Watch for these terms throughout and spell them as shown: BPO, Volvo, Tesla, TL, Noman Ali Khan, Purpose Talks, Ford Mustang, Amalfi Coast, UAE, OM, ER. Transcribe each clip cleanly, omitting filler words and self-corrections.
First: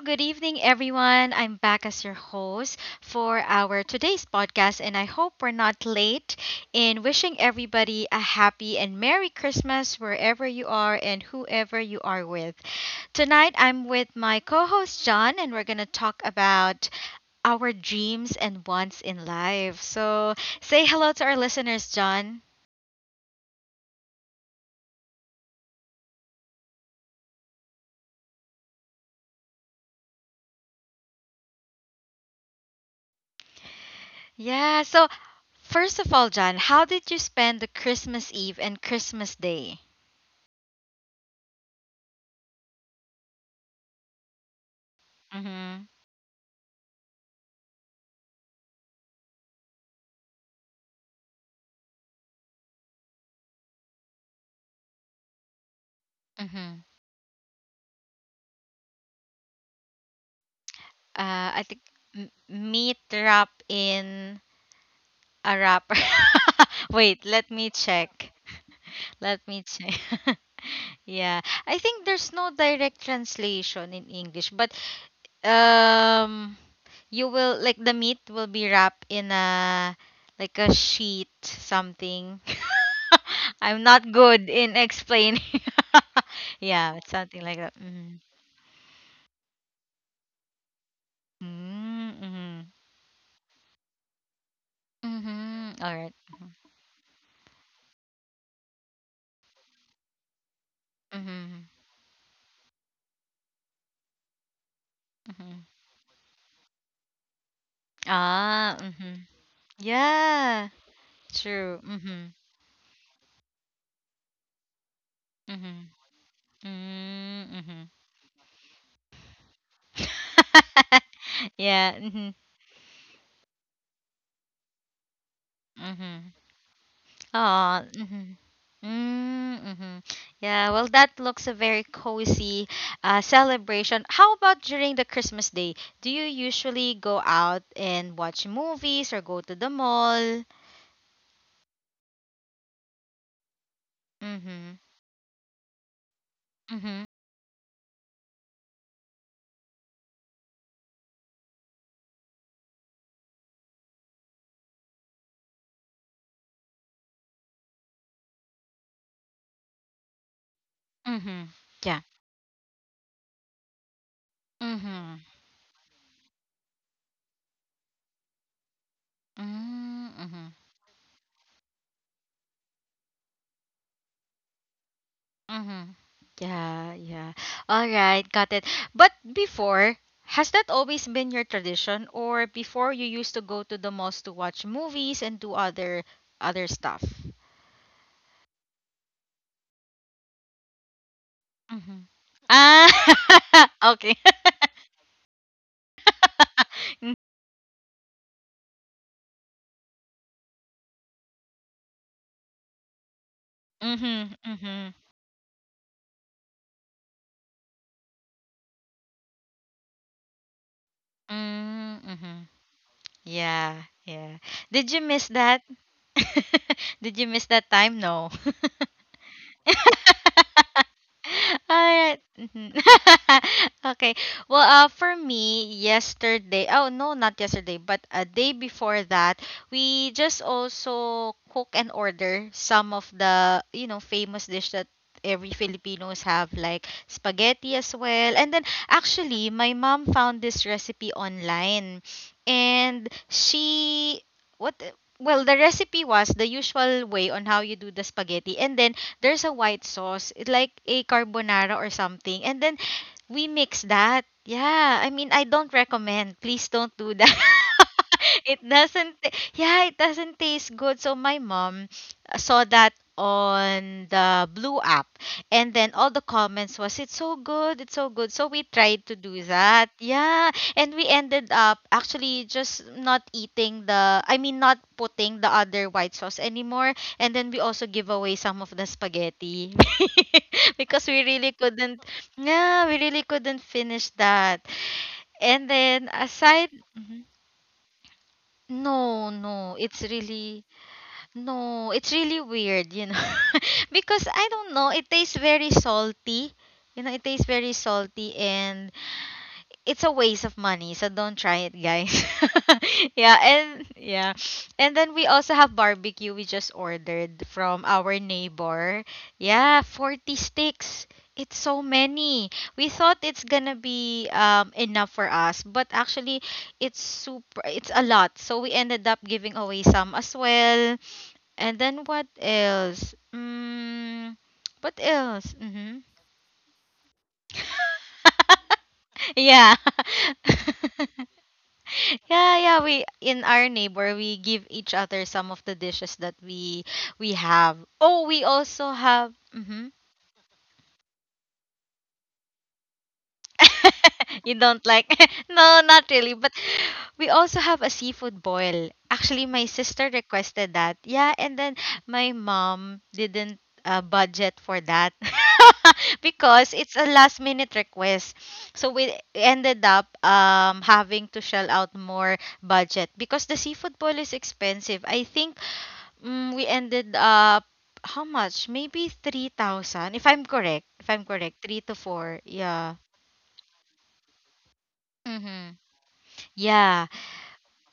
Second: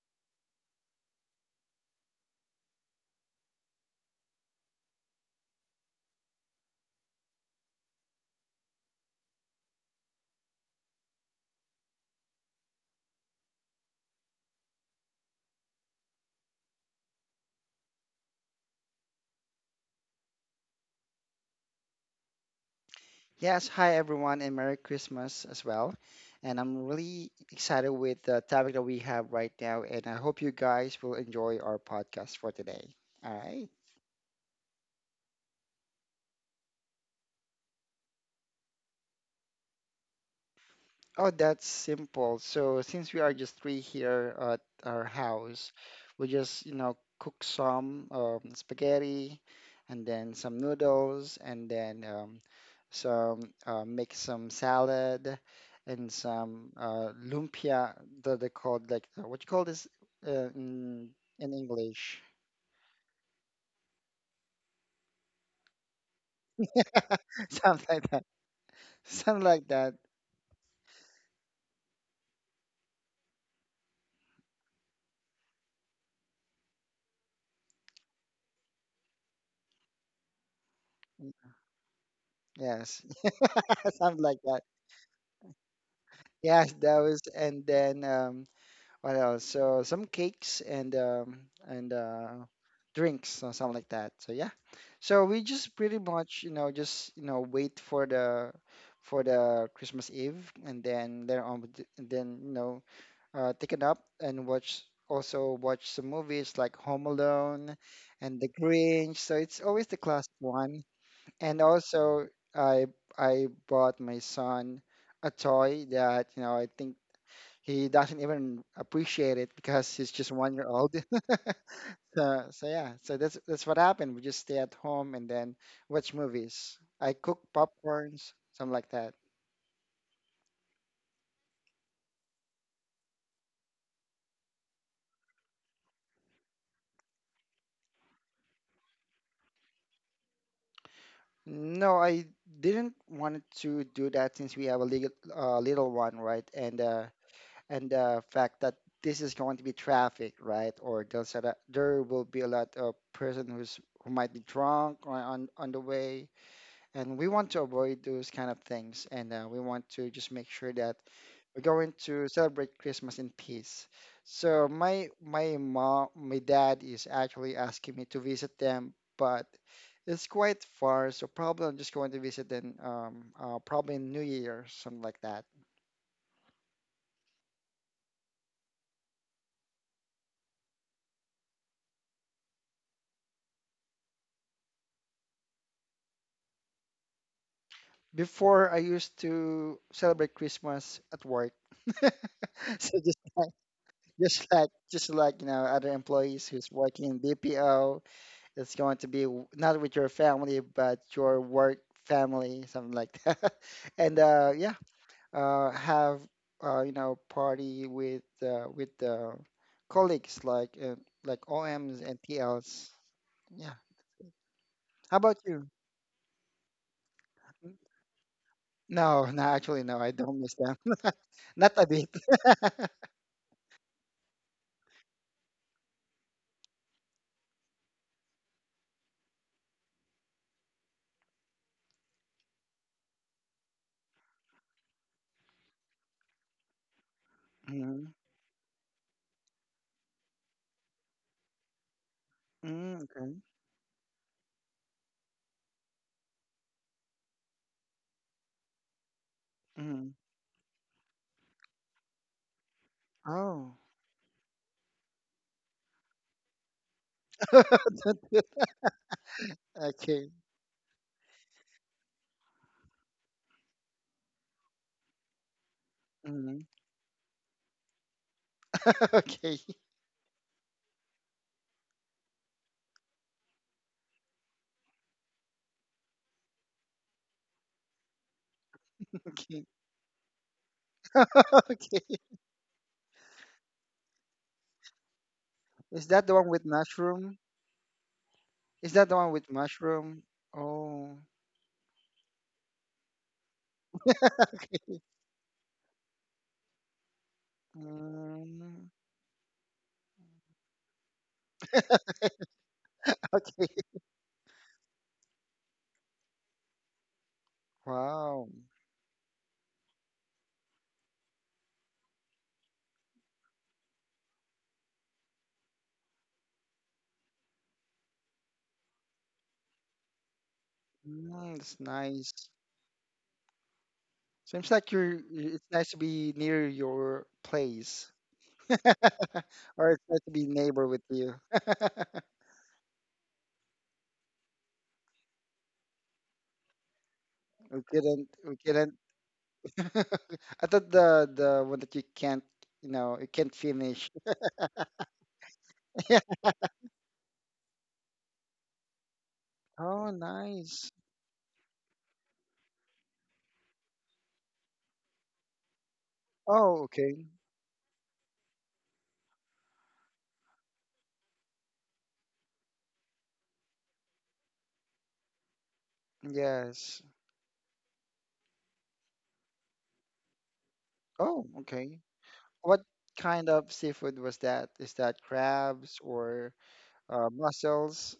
good evening, everyone. I'm back as your host for our today's podcast, and I hope we're not late in wishing everybody a happy and Merry Christmas wherever you are and whoever you are with. Tonight, I'm with my co host, John, and we're going to talk about our dreams and wants in life. So, say hello to our listeners, John. Yes, hi everyone, and Merry Christmas as well. And I'm really excited with the topic that we have right now, and I hope you guys will enjoy our podcast for today. All right. Yeah, so first of all, John, how did you spend the Christmas Eve and Christmas Day? Oh, that's simple. So since we are just three here at our house, Mm-hmm. we just, you know, cook some spaghetti and then some noodles, and then some make some salad and some Mhm. Lumpia that they call like what you call this, uh, in, Uh, in I think English? m- meat wrap in a wrapper. Wait, let me Something like that. check. Let Something me like check. that. Yeah, I think there's no direct translation in English, but um, you will like the meat will be wrapped in a like a sheet something. Yes. I'm not Something like good that. in explaining. Yes, Yeah, that it's was, something like and that. then Mm-hmm. um What else? So some cakes and Mm-hmm. Mm-hmm. drinks or something like that. So yeah, so we Mm-hmm. just All pretty right. much, just, wait for the Christmas Eve, and then later on Mm-hmm. we and then, you know, take a nap and watch, also Mm-hmm. watch some movies like Home Alone and The Ah, Grinch. mhm. So it's always the classic Yeah, one. And true. also Mhm. I I bought my son a toy Mhm. that, you know, I think Mm, he mhm. doesn't even appreciate it because he's just 1 year old. Yeah, mhm. So, so yeah, so that's what happened. We just stay at home and then watch Mhm. movies. I cook Aw, popcorns, mhm. something like that. Mm, mhm. Yeah, well, that looks a very cozy celebration. How about during the Christmas day? Do you usually go out and watch movies or go to the mall? No, I didn't want to do that since we have a Mhm. little, little one, right? Mhm. And the fact that this is going to be traffic, right? Or there's a, there will be a lot of person who's who might be drunk on on the way. And we want to avoid those kind of things, and we want to just make sure that Mhm. we're going Yeah. to celebrate Christmas in peace. So my Mhm. my mom, my dad is actually asking me to visit them, but Mm, it's mhm. quite far. So probably I'm just going to visit them probably in New Year, something like that. Mm-hmm. Yeah, yeah. All right, got it. But before, has that always been your tradition, or before you used to go to the malls to watch movies and do other stuff? Before, I used to celebrate Christmas at work. Mm-hmm. So just like, Ah, okay. just like you know, other employees who's working in BPO. It's going to be not with your family, but your work family, something like that. And Mm-hmm, yeah, mm-hmm, have you know, party with colleagues like OMs and mm-hmm. TLs. Yeah. Yeah, yeah. Did you How about miss you? that? Did you miss N- that time? No. No, no, actually, no. I don't miss them. Not a bit. Alright. Mhm. Okay. Well, for me, yesterday, oh no, not yesterday, but a day before that, we just also cook and order some of the, you know, famous dish that every Filipinos have, like spaghetti as Mm. well. And then actually, my mom found this recipe online, Mm, and okay. she what. Well, the recipe was the usual way on how you do the spaghetti, and then there's a Hmm. white sauce, it like a carbonara or something, and then we Oh. mix that. Yeah, I mean, I don't recommend. Please don't do that. Don't do It doesn't ta- that. yeah, it Okay. doesn't taste good, so my mom saw that on the blue app, and then all the Hmm. comments was it's so good, it's so good, so we tried to Okay. do that, yeah, and we ended up actually just not eating the, I mean, not putting the other white sauce anymore. And then we also give away some of the Okay. spaghetti because we really Okay. couldn't. Yeah, we really couldn't finish that. And Is that the then one with aside. mushroom? Mhm. Is that the one with No, no, mushroom? it's really, Oh, no, it's really weird, you know. Because I don't know, it tastes very salty. You know, it tastes very salty, mm. and it's a waste of money, so don't try it, guys. Yeah, Okay. and yeah. And then we also have barbecue we just ordered from our Wow, neighbor. Yeah, 40 sticks. It's so many. We thought it's gonna be enough for us, but actually it's super, it's a lot. So we ended up giving away some as well. mm, that's And then nice. what else? Mm, Seems like what you're. It's else? nice to Mhm. be near your place, or Yeah. it's nice to be neighbor with you. Yeah, yeah, we in our neighbor we give each other some of the dishes that we We have. couldn't. Oh, We we couldn't. also have. Mm-hmm. I thought the one that you can't. You know, you can't finish. You don't like, no, not really, but we also have a seafood boil, actually my Oh, sister nice. requested that, yeah, and then my mom didn't budget for that Oh, because it's okay. a last minute request. So we ended up having to shell out more budget because the seafood boil is expensive, I think. Mm, we Yes. ended up how much, maybe 3,000, if I'm correct, if Oh, I'm correct, okay. 3 to 4, What yeah. kind of seafood was that? Is that Mm-hmm. crabs or? Uh, Yeah. mussels,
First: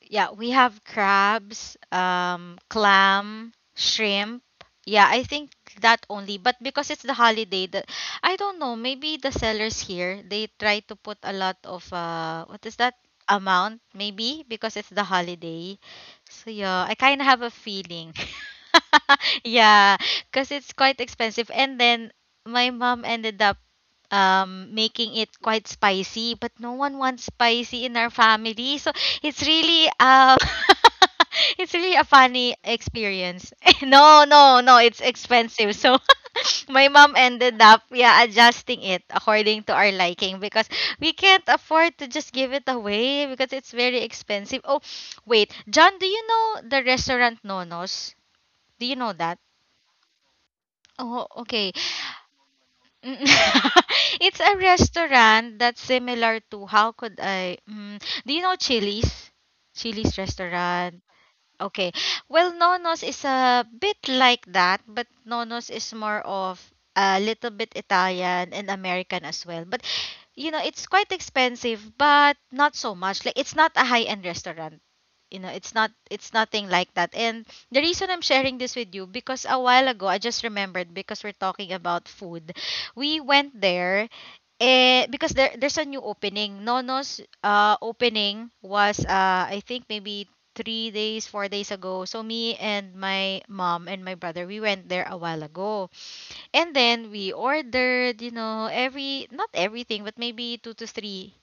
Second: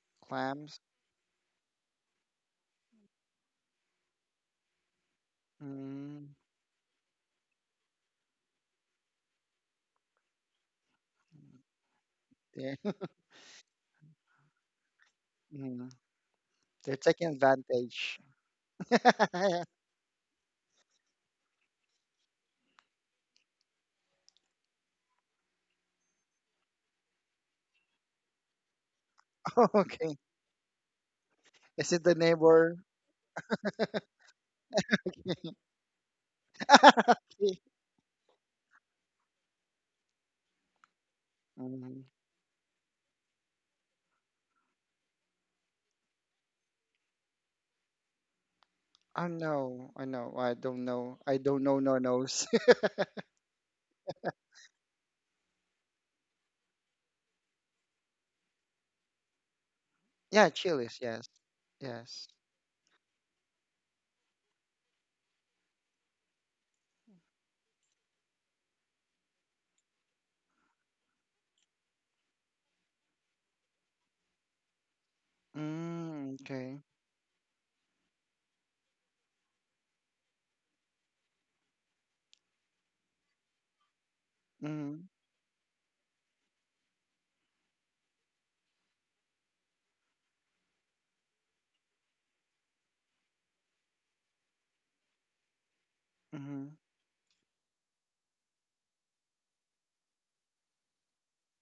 Yeah, we clams. have crabs, clam, shrimp. Yeah, I think that Mm, only. But because it's the holiday, the, I don't know, maybe the sellers here, they try to put a lot of uh, what yeah. is that? Amount, maybe because it's the Mm, holiday. So they're yeah, I taking kind of have a advantage. feeling. Yeah, cuz it's quite expensive, and then my mom ended up making it quite spicy, but no one wants spicy in our family. So it's Okay. really Is it the it's really a neighbor? funny experience. No, no, no, it's expensive. So my mom ended up, yeah, adjusting it according to our liking because we Mm. can't afford to just give it away because it's very expensive. Oh, wait, John, do you know the restaurant Nonos? Do you I know that? know. I know. I don't know. Oh, I don't okay. know. No knows. Mm, it's a restaurant that's similar to how could I, mm, do you know Chili's? Chili's Yeah, chilies. restaurant. Yes. Okay. Yes. Well, Nonos is a bit like that, but Nonos is more of a little bit Italian and American as well. But you know, it's quite expensive, but not so much. Like it's not a high-end restaurant. You know, it's not, Mm, it's nothing okay. like that. And the reason I'm sharing this with you because a while ago, I just remembered because we're talking about food. We went there, Mm-hmm. Because there's a new opening. Nono's opening was, I think, maybe 3 days, 4 days ago. So me and my mom and my brother, we went there a while ago. Mm-hmm. And then we ordered, you know, every, not everything, but maybe two to three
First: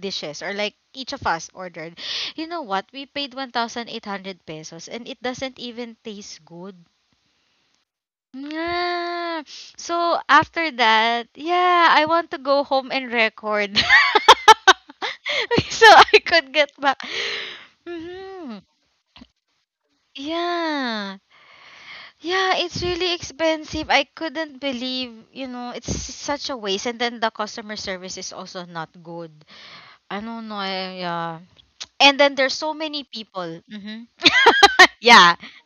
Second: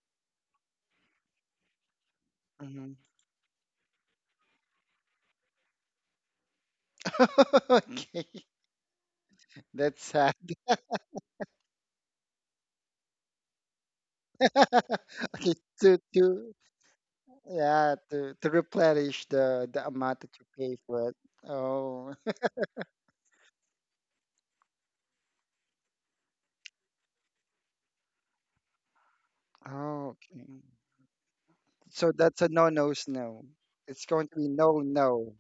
dishes, or like each of us ordered. You know what? Mm-hmm. We paid 1,800 pesos and it doesn't even taste good. Okay. Yeah. That's So sad. after that, yeah, I want to go home and record. Okay. So To I to could get back. yeah, to Mhm. replenish the amount that you pay Yeah. for it. Oh. Yeah, it's really expensive. I couldn't believe, you know, it's such a waste. And then the customer service is also not good. I Oh, don't know. okay. I, yeah. And then So there's that's a so many no-no people. snow. Hmm. It's going to be no, Yeah. no.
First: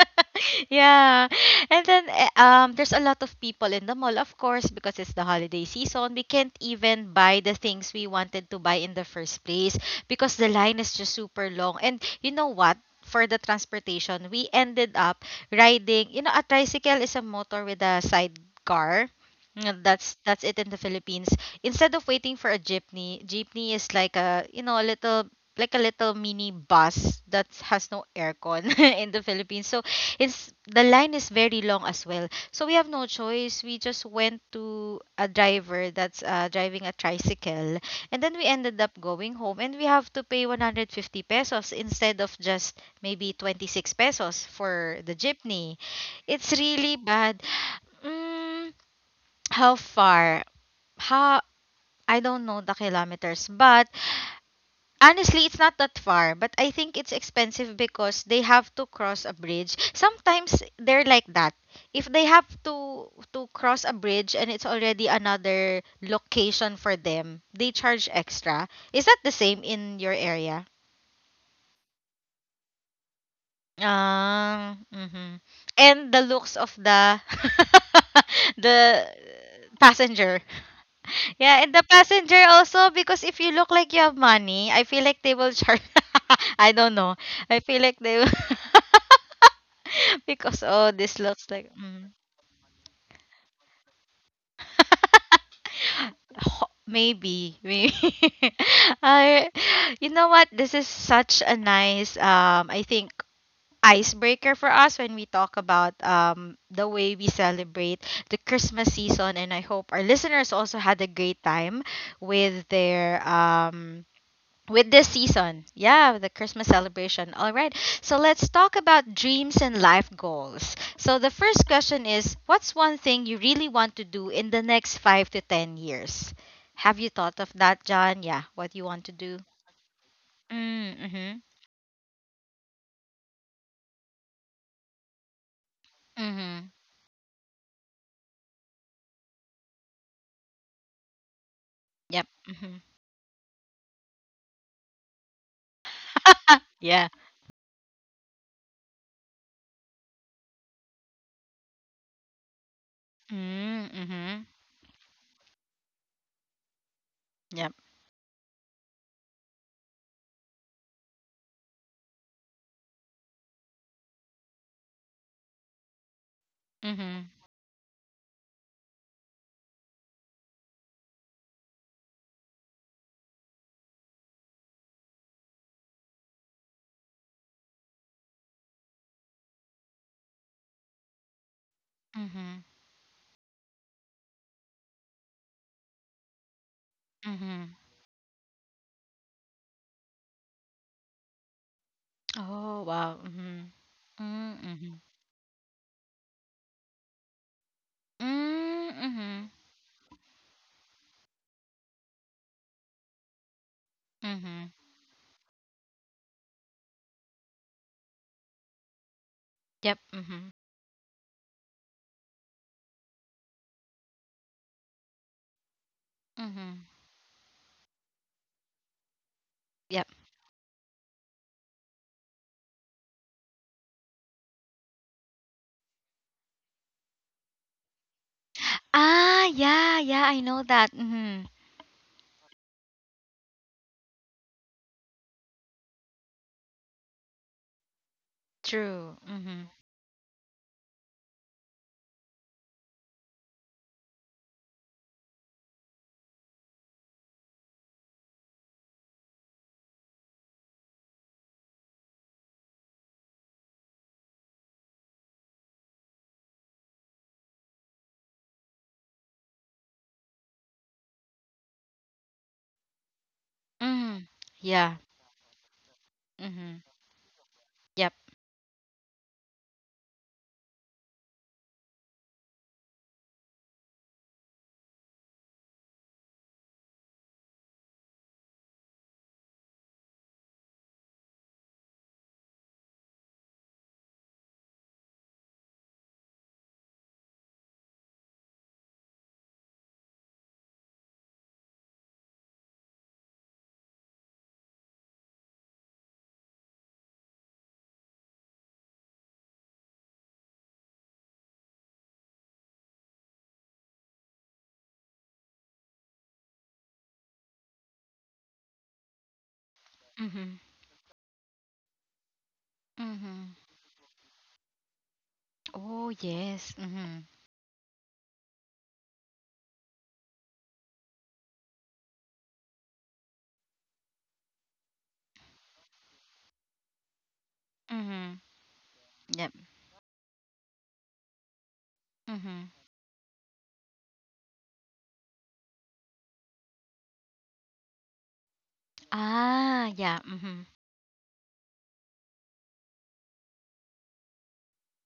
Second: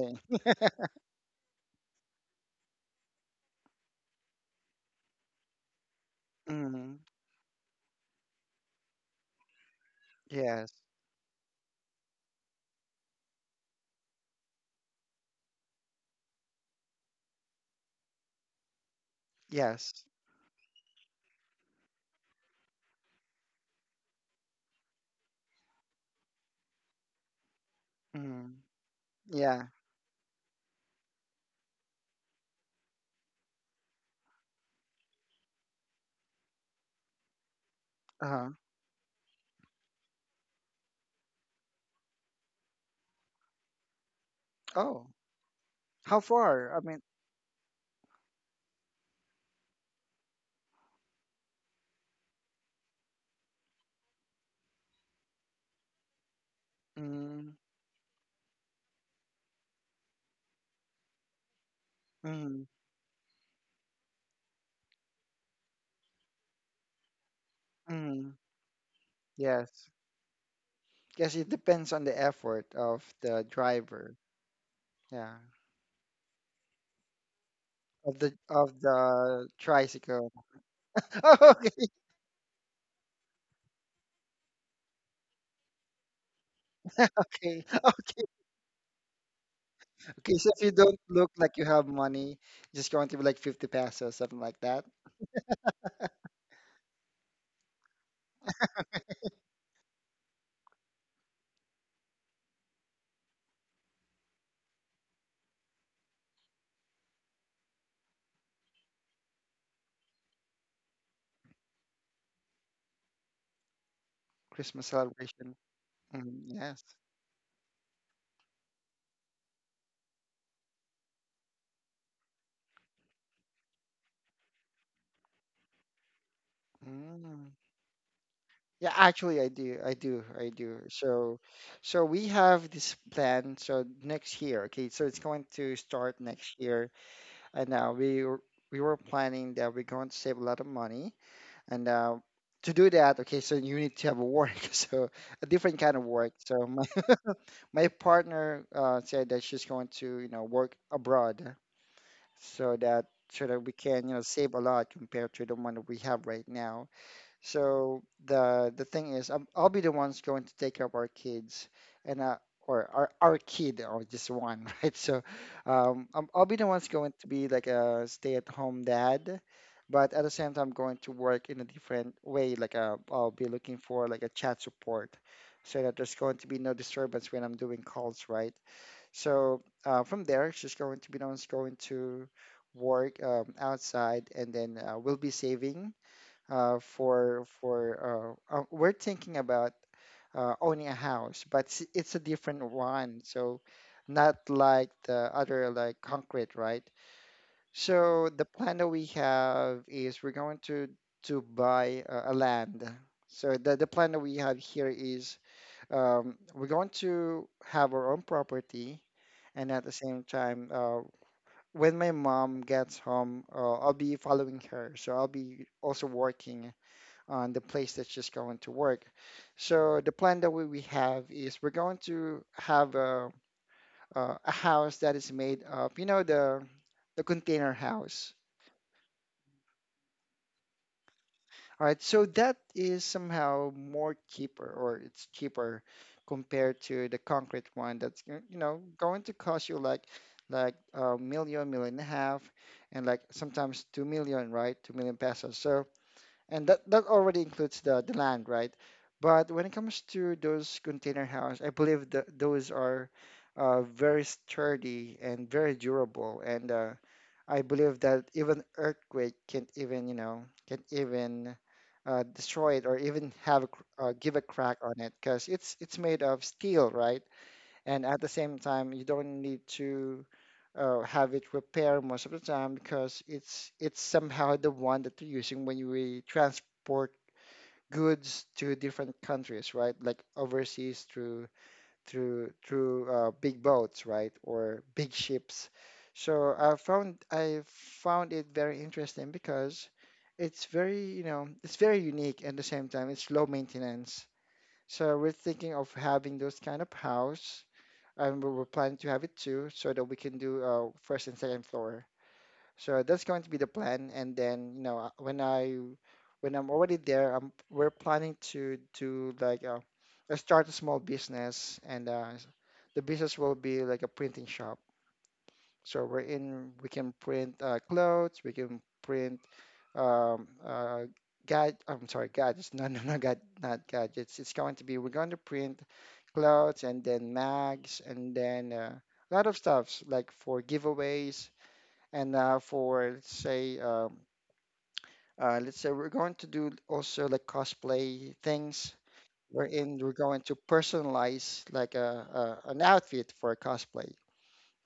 Okay. Yeah. And then there's a lot of people in the mall, of course, because it's the holiday season. We can't Hmm. even buy the things we wanted to buy in the first place because the line Yes. is just super long. And you know what? For the transportation, we ended up riding, you know, a tricycle is a motor with a sidecar. Mm, Yes. that's it in the Philippines. Instead of waiting for a jeepney, jeepney is like a you know a little, like a little mini bus that has no aircon Hmm. in the Philippines. Yeah. So it's the line is very long as well. So we have no choice. We just went to a driver that's driving a tricycle, and then we Uh-huh. ended up going home, and we have to pay 150 pesos instead of just maybe 26 pesos for the Oh, jeepney. how It's far? I really mean, bad. Mm, how far? How, I don't know the kilometers, but honestly, it's not that far, but I think it's mm. expensive because they have to cross a bridge. Sometimes they're like that. If they have Hmm. To cross a bridge and it's already another location for them, they charge Hmm. extra. Is that the same Yes. in your area? Yes, it depends on the effort of the driver. Ah, Yeah. mhm. And the looks of the Of the the tricycle. passenger. Yeah, and the Okay. passenger also because if you look like you have money, I feel like they will charge. I don't know. I Okay. feel like they will Okay, so if because you oh, don't this look looks like you like have mm. money, just going to be like 50 pesos, something like that. Ho- maybe maybe. I, you know what? This is such a nice I think icebreaker for us when we talk about the way we celebrate the Christmas season. And I hope our listeners also had a great time with their. With Christmas this celebration. season, yeah, the Mm, Christmas yes. celebration. All right, so let's talk about dreams and life goals. So, the first question is, what's one thing you really want to do in the next 5 to 10 years? Have you thought of Mm. that, John? Yeah, what you Yeah, want to do? actually, I do. I do. I do. Mm, mm-hmm. So, so we have this plan. So next year, okay. So it's going to start next Mm-hmm. year, and we were planning that we're going to save a lot of money, and Yep. Mm-hmm. to do that, okay. So you need to have a work. So a different kind of work. So my Yeah. my partner said that she's going to, you know, work abroad, so that so that Mm, we can, you know, mhm. save a lot compared to the one that we have right now. Yep. So the thing is, I'm, I'll be the ones going to take care of our kids, and or our kid, or just one, right? So I'm, I'll be the ones going Mhm. to be like a stay-at-home dad, but at the same time, going to work in a different way. Like I'll be looking for like a chat support, so that there's going to be no disturbance when I'm doing calls, right? So from there, she's going to be the ones going to Mhm. work outside, and then we'll be saving Mhm. for we're thinking about owning a house, but it's a different Oh, wow. one. Mhm. So not Mm, mhm. like the other, like concrete, right? So the Mm, plan that we mhm. have is we're going to buy a land. So the plan that we Mhm. have here is, we're going to have our own property, and Yep. at the same Mhm. time, when my mom gets home, I'll be following her. So I'll be also Mhm. working on the place that's just going to work. Yep. So the plan that we have is we're going to have a house that is made of, you know, the container house. Ah, yeah, yeah, I know that. Mhm. All right, so that is somehow more cheaper, or it's cheaper compared to the concrete one. That's, you know, True. going to Mhm. cost you like a million, million and a half, and like sometimes 2 million, right? 2 million pesos. So and that already includes the land, right? But when it comes to those container house, I believe that those are very sturdy and very durable, and I believe that even earthquake can't even, you know, can't even destroy it or even have a, Mhm. Give a crack Yeah. on it because it's made of Mhm. steel, right? Yep. And at the same time, you don't need to have it repaired most of the time because it's somehow the one that you're using when you transport goods to different countries, right? Like overseas through big boats, right, or big ships. So I found it very interesting because it's very, you know, it's very unique, and at the same time it's low maintenance. So we're thinking of having those kind of house, and we're planning to have it too, so that we can do first and second floor. So that's going to be the plan. And then, you know, when I'm already there, I'm we're planning to like Mhm. start a small business, and the business Mhm. will be like a printing shop. Oh, So yes. We Mhm. can print clothes, we can print um uh gad I'm sorry, gadgets. no no no gad Not gadgets. It's going to be we're going to print clothes and then mags, Mhm. and then Yep. a lot of stuffs, like for giveaways, and Mhm. For, let's say we're going to do also like cosplay things, Ah, wherein yeah. we're going Mhm. to personalize like a an outfit for a cosplay.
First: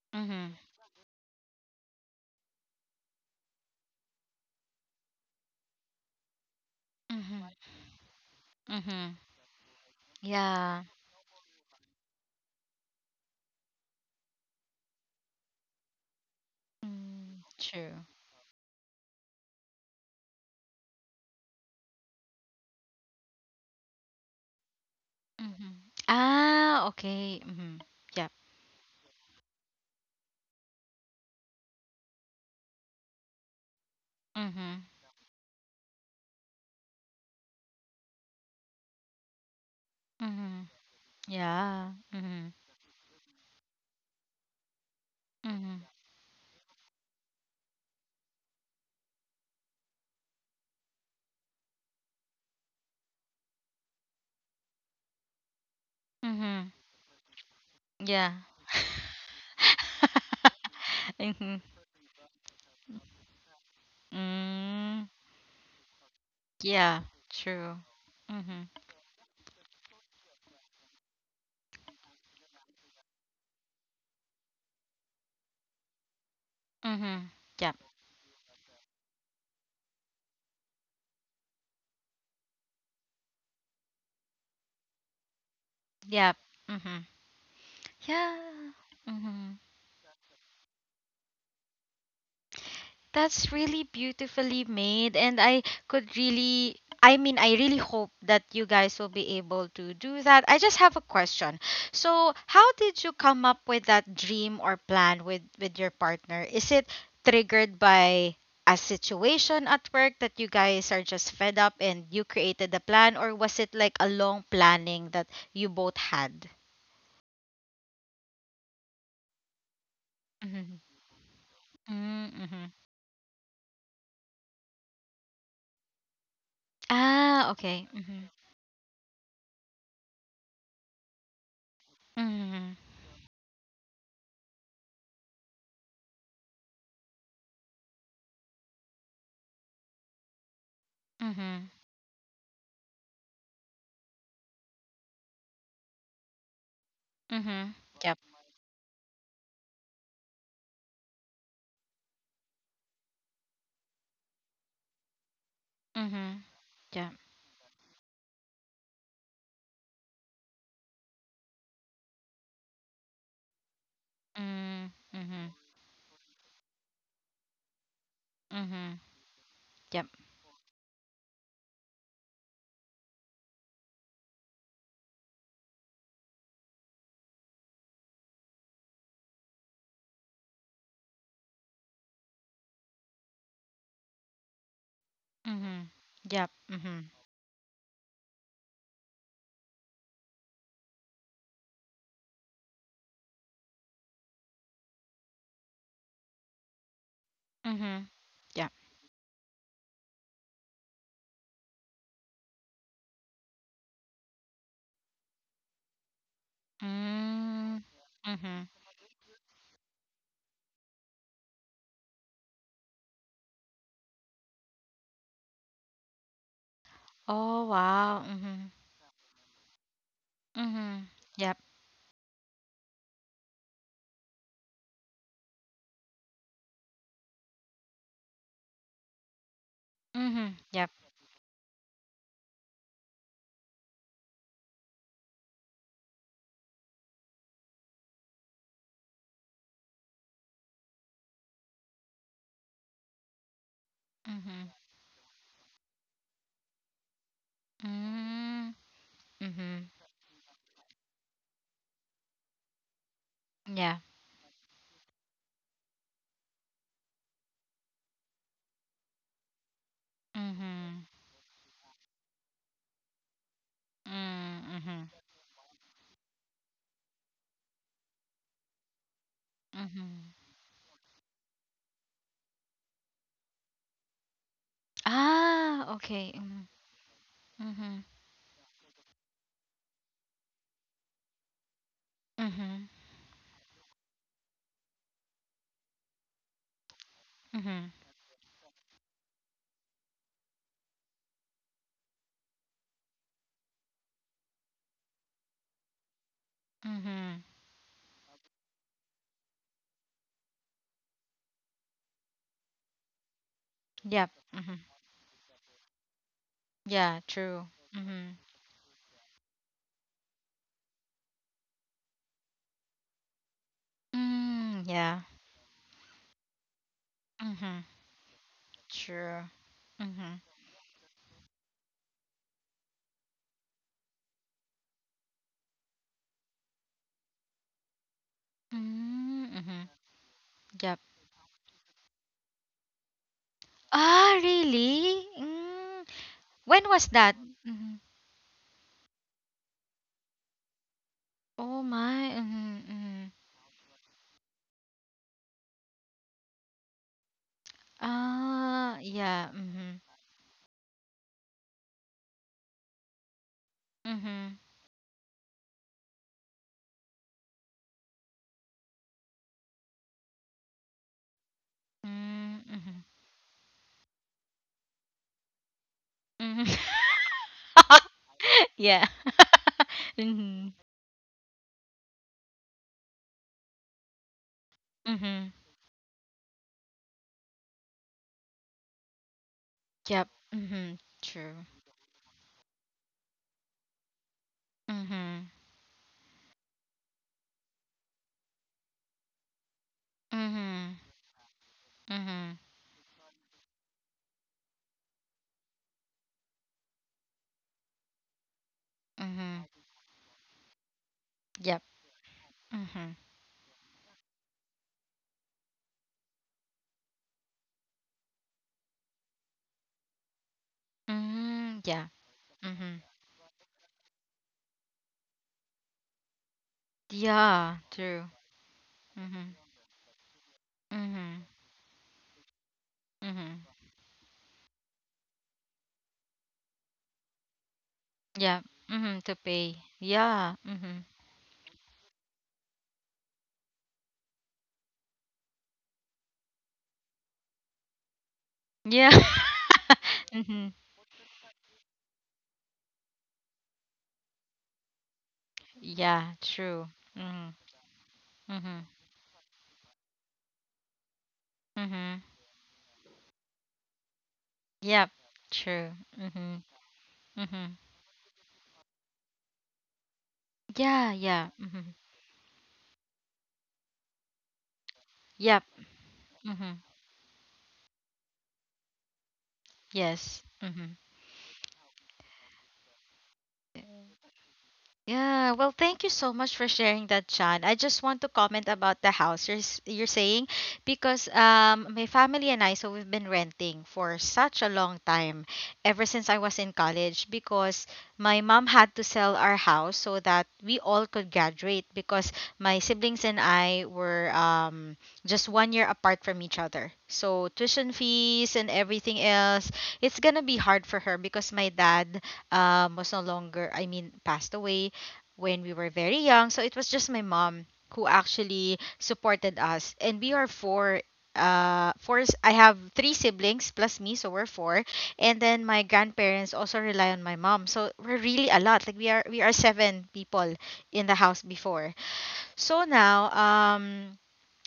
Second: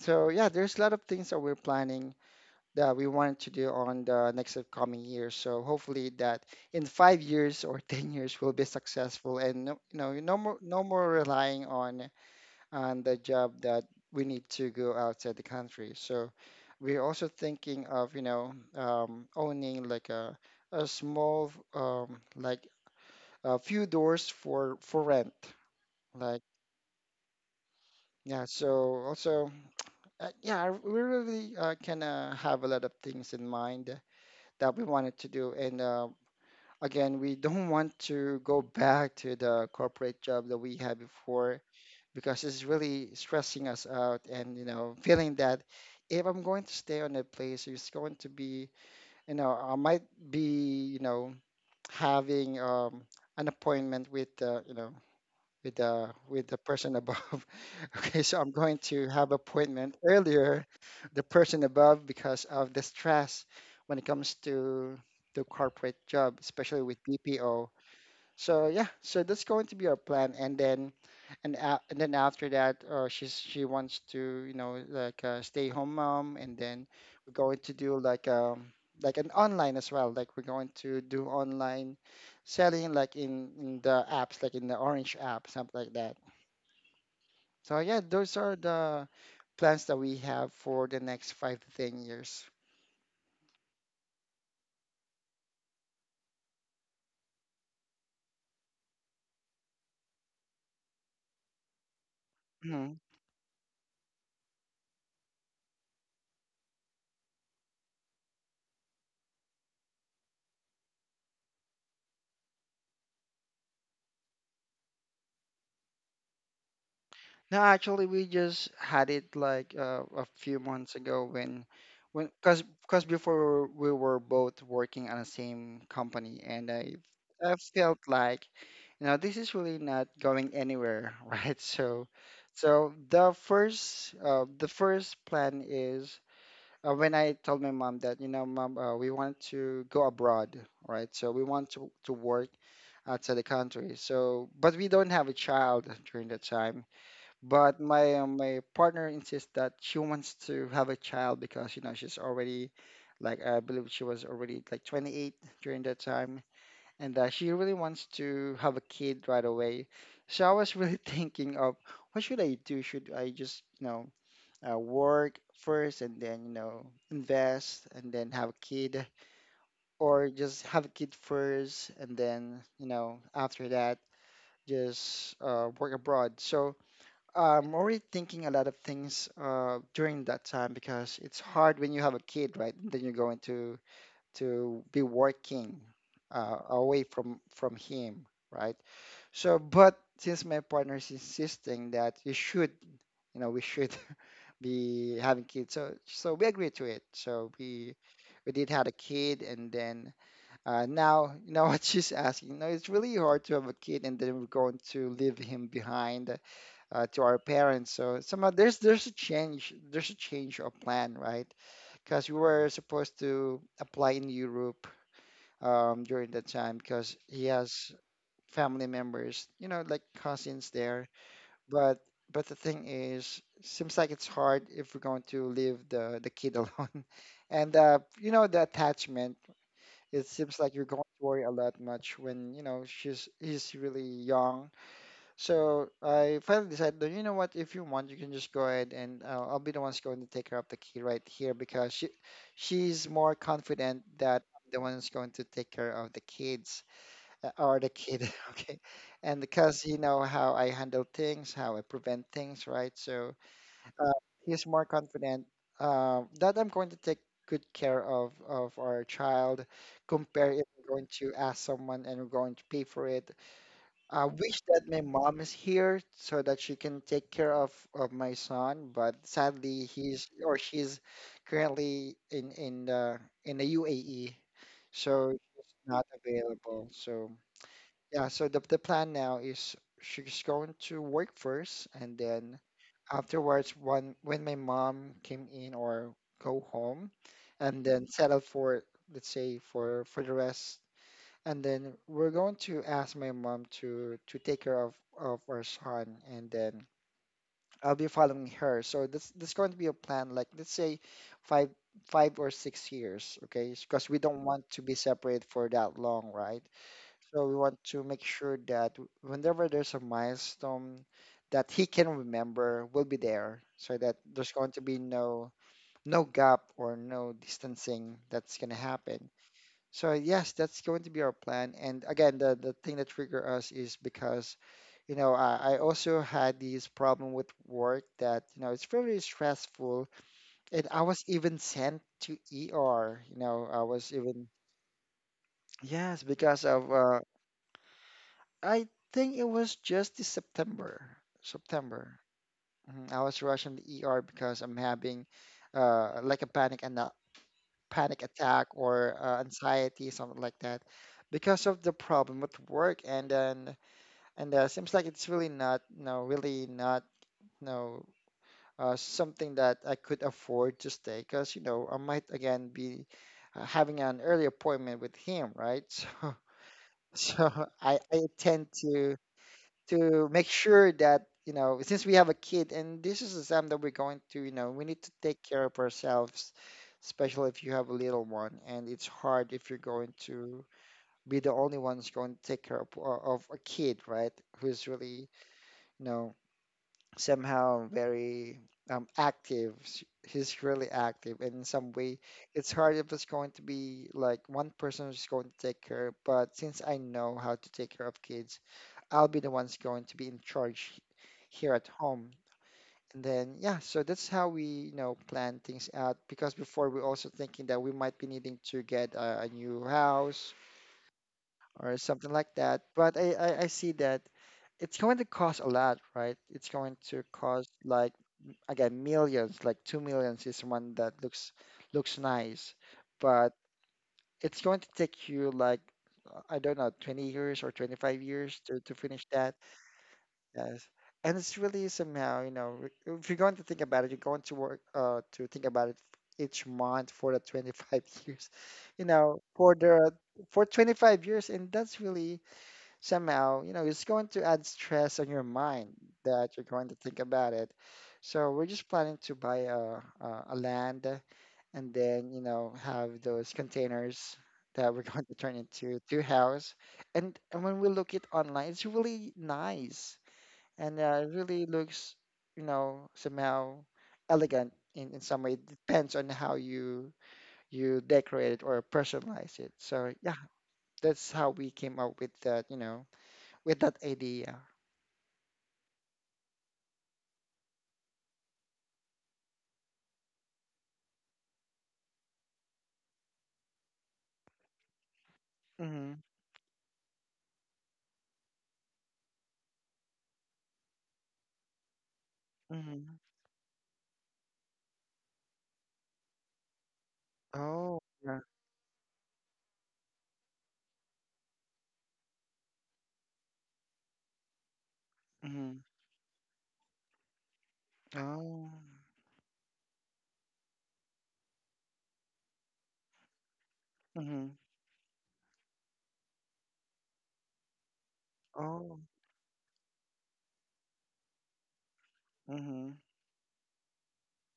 So yeah, Mhm. there's a lot of things that we're planning that we wanted to do on the next upcoming year. So hopefully that in five Mhm. years or 10 years we'll be Mhm. successful, and no, you know, Yeah. no more relying on, and the job that we need to go outside the country. So we're also Mm, thinking true. of, you know, owning like a small, like a few doors for rent. Mhm. Like, Ah, okay. Mhm. Yep. yeah, so also, yeah, we really, can, have a lot of things in mind that we Mhm. wanted to do. And again, we don't want to go back to the corporate job that Mhm. we had before Yeah. because Mhm. it's really stressing us out, and you know, feeling that Mhm. if I'm going to stay on that place, it's going to be, you know, I might be, you know, having an appointment with, you know, with the Mhm. person above. Okay, Yeah. so I'm going to have appointment earlier, the Mhm. person above, because of the stress when it comes to Mm. the corporate job, especially with Yeah. BPO. True. So Mhm. yeah, so that's going to be our plan. And then and then after that, she wants to, you know, like, stay home mom, and then Mhm. we're going to Yep. do like, um, like an online as well. Like we're going to do online selling, like in the apps, like in the Orange app, something like that. Yep. Mhm. So yeah, those are Yeah. the Mhm. plans that we have for the next 5 to 10 years. That's really beautifully made, and I could really, I mean, I really hope that you guys will be able to do that. I just have a question. So, how did you come up with that dream or plan with your partner? Is it triggered by a situation at work that you guys are just fed up and you created the plan, or was it like a long planning that you both had? No, actually, we just had it a few Mm-hmm. months ago when, cause, Mm-hmm. cause before we were both working on the same company, and Ah, I okay. felt Mm-hmm. like, you know, this is really not going anywhere, right? So, Mm-hmm. so the first plan is when I told my mom that, you know, mom, we want to go abroad, right? So we Mm-hmm. want to work outside the country. So, but we don't have a child during that time Mm-hmm. but Yep. My partner insists that she wants to have a child because you know she's already like I believe she was already like 28 during that Mhm. time, Yep. and that she really wants to have a kid right away. So I was really thinking of what should I do? Should I just you know Mm. work Mhm. first and then you know invest and then have a Mhm. kid, Yep. or just have a kid first and then you know after that just work abroad? So I'm already thinking a lot of things during that time because it's hard when you have a kid, right? Then you're going to be working Mhm. Yep. Mhm. away from him, right? So, but since my partner is insisting that you should, you know, we should be having kids, so we agreed to it. So we Mhm. we Yep. did had a kid, and then now you know what she's asking. You know, it's really hard to have a kid, and then we're going to leave him behind to our Mm. parents. So somehow Mhm. there's a change of plan, right? Because we were supposed to apply in Europe during that time because he Oh has wow. Mhm. family members, you know, like cousins Mhm. there. Yep. But but the thing is, seems like it's hard if we're going to leave the kid alone, and you know the attachment. It Mhm. seems like Yep. you're going to worry a lot much when you know she's he's really young so I finally decided, "No, you know what? If you want, you can just go ahead and I'll be the one's going to take care of the kid right here because she's more confident that Mhm. I'm the one's going to take care of the kids, or the kid, Mm. okay? And Mhm. because you know how I handle things, how I prevent things, right? So Yeah. uh, he's more confident that I'm going to take good care of our child, compare if I'm Mhm. going to ask someone and we're going to pay for it. I wish Mm. that my Mhm. mom is here so that she can take care of my son, but sadly Mhm. he's or she's currently in the UAE, so Ah. she's not Okay. Mhm. available. So Mhm. yeah, so the plan now is she's going to work first, and then Mhm. afterwards, when my mom came in or go home, and Mhm. then settle for let's say for the rest and then we're going to ask my mom to take care of our son and then Mhm. I'll be following her. So this is going to be a plan like let's say five 5 or 6 years, okay? Because we Yep. don't want Mhm. to be separate for that long, right? Yeah. So we True. want to make Mhm. sure that whenever there's a milestone that he can remember, we'll be there so that there's going Mm. to be Yeah. No gap or no Mhm. distancing that's going to happen. True. So Mhm. yes, that's going to be our plan. And again, the thing that trigger us is because, you know, I also had this problem with work that, you know, it's very Mm, Mhm. stressful. And Yep. I was even sent to ER, you know, I was Ah, even, really? Mm. yes, because When of was that? Mhm. I think it was just this September, Oh September. my. Mhm. Mhm, I Mhm. was rushing the ER because I'm having like a panic attack Ah, or yeah. Mhm. anxiety, something like that, because of the problem with work. And then Mhm. and seems like it's really not, no, something that I could afford to stay, because you know I might Mm, again Mhm. be having an early appointment with him, right? Mhm. So so I I tend Yeah. to to make Mhm. sure that you know since we have a kid and this is the time that we're going to you know we need to take Mhm. care of ourselves especially if you have a little one and it's hard if you're going Yep. to Mhm. be True. the only ones going to take care of a kid right who's really Mhm. you know somehow very active he's Mhm. really active and in some way Mhm. it's hard if it's going to be like one person who's going to take care but since I know how to take care of kids I'll be the Mhm. one's going to be in charge Yep. here at home. Mhm. And then, yeah, so that's how we, you know, plan things out. Because before we are also thinking that we might be needing to get a new house Mm, or yeah. something like that. Mhm. But I see that it's going to cost a lot, right? It's going to Yeah. cost like, True. Mhm. millions, like two millions is one that Mhm. Looks nice, but Mhm. it's going to take you like, I don't know, 20 years or 25 Yeah. years to Mhm. finish To that. pay. Yeah. Yes. Mhm. And it's really somehow, you know, if you're going to think about it, you're going to work to think about it each month for the 25 years, Yeah. you know, for mhm. 25 years, and that's really somehow, you know, it's going to add stress on your mind Yeah. that you're True. going to think Mhm. about it. So we're Mhm. just planning to buy a land and Mhm. then, you know, have those containers that Yep. we're going to turn True. into two Mhm. house. And Mhm. when we look it online, it's really nice and Yeah. It Yeah. really Mhm. looks, you know, somehow elegant in some way. Yep. It depends on how Mhm. you you decorate it or personalize it. So Yes. yeah, Mhm. that's how we came up with that, you know, with that idea. Yeah, well, thank you so much for sharing that, John. I just want to comment about the house you're, you're saying, because my family and I, so we've been renting for such a long time ever Mm-hmm. since I was in college because my mom had to sell our house so that we all could graduate because my Mm-hmm. siblings and I were just one year apart from each other. So tuition Oh. Yeah. fees and everything else, it's gonna be hard for her because my dad was no longer, I mean, passed away when we Mm-hmm. were very young. So it was just my mom who actually Oh. supported us. And we are four. I have three siblings plus me, so we're Mm-hmm. four. And then my grandparents also rely on my mom, so we're really a lot. Like we Oh. are, we are seven people in the house before. So Mm-hmm. now,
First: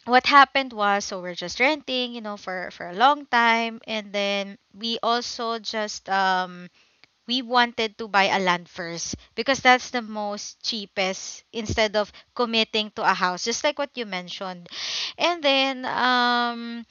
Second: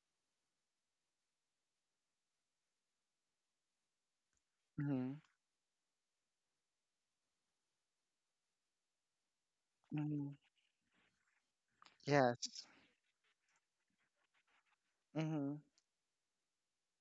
what happened was, so we're just renting, you know, for a long time, and then we Hmm. also just we wanted to buy a land first because that's the Mm-hmm. most cheapest, instead of Yes. committing to a house, just like what you mentioned. And Mm-hmm. then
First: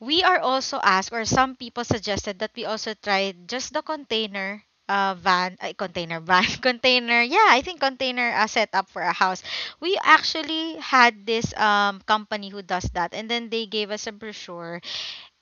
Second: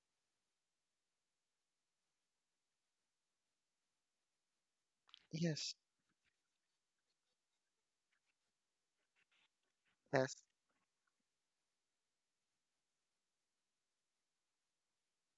we are also asked, or some people suggested that we also try just the container van Yes. container van container, yeah, I think container setup for a house. We Yes. actually had this company who does that, and then they gave us a brochure.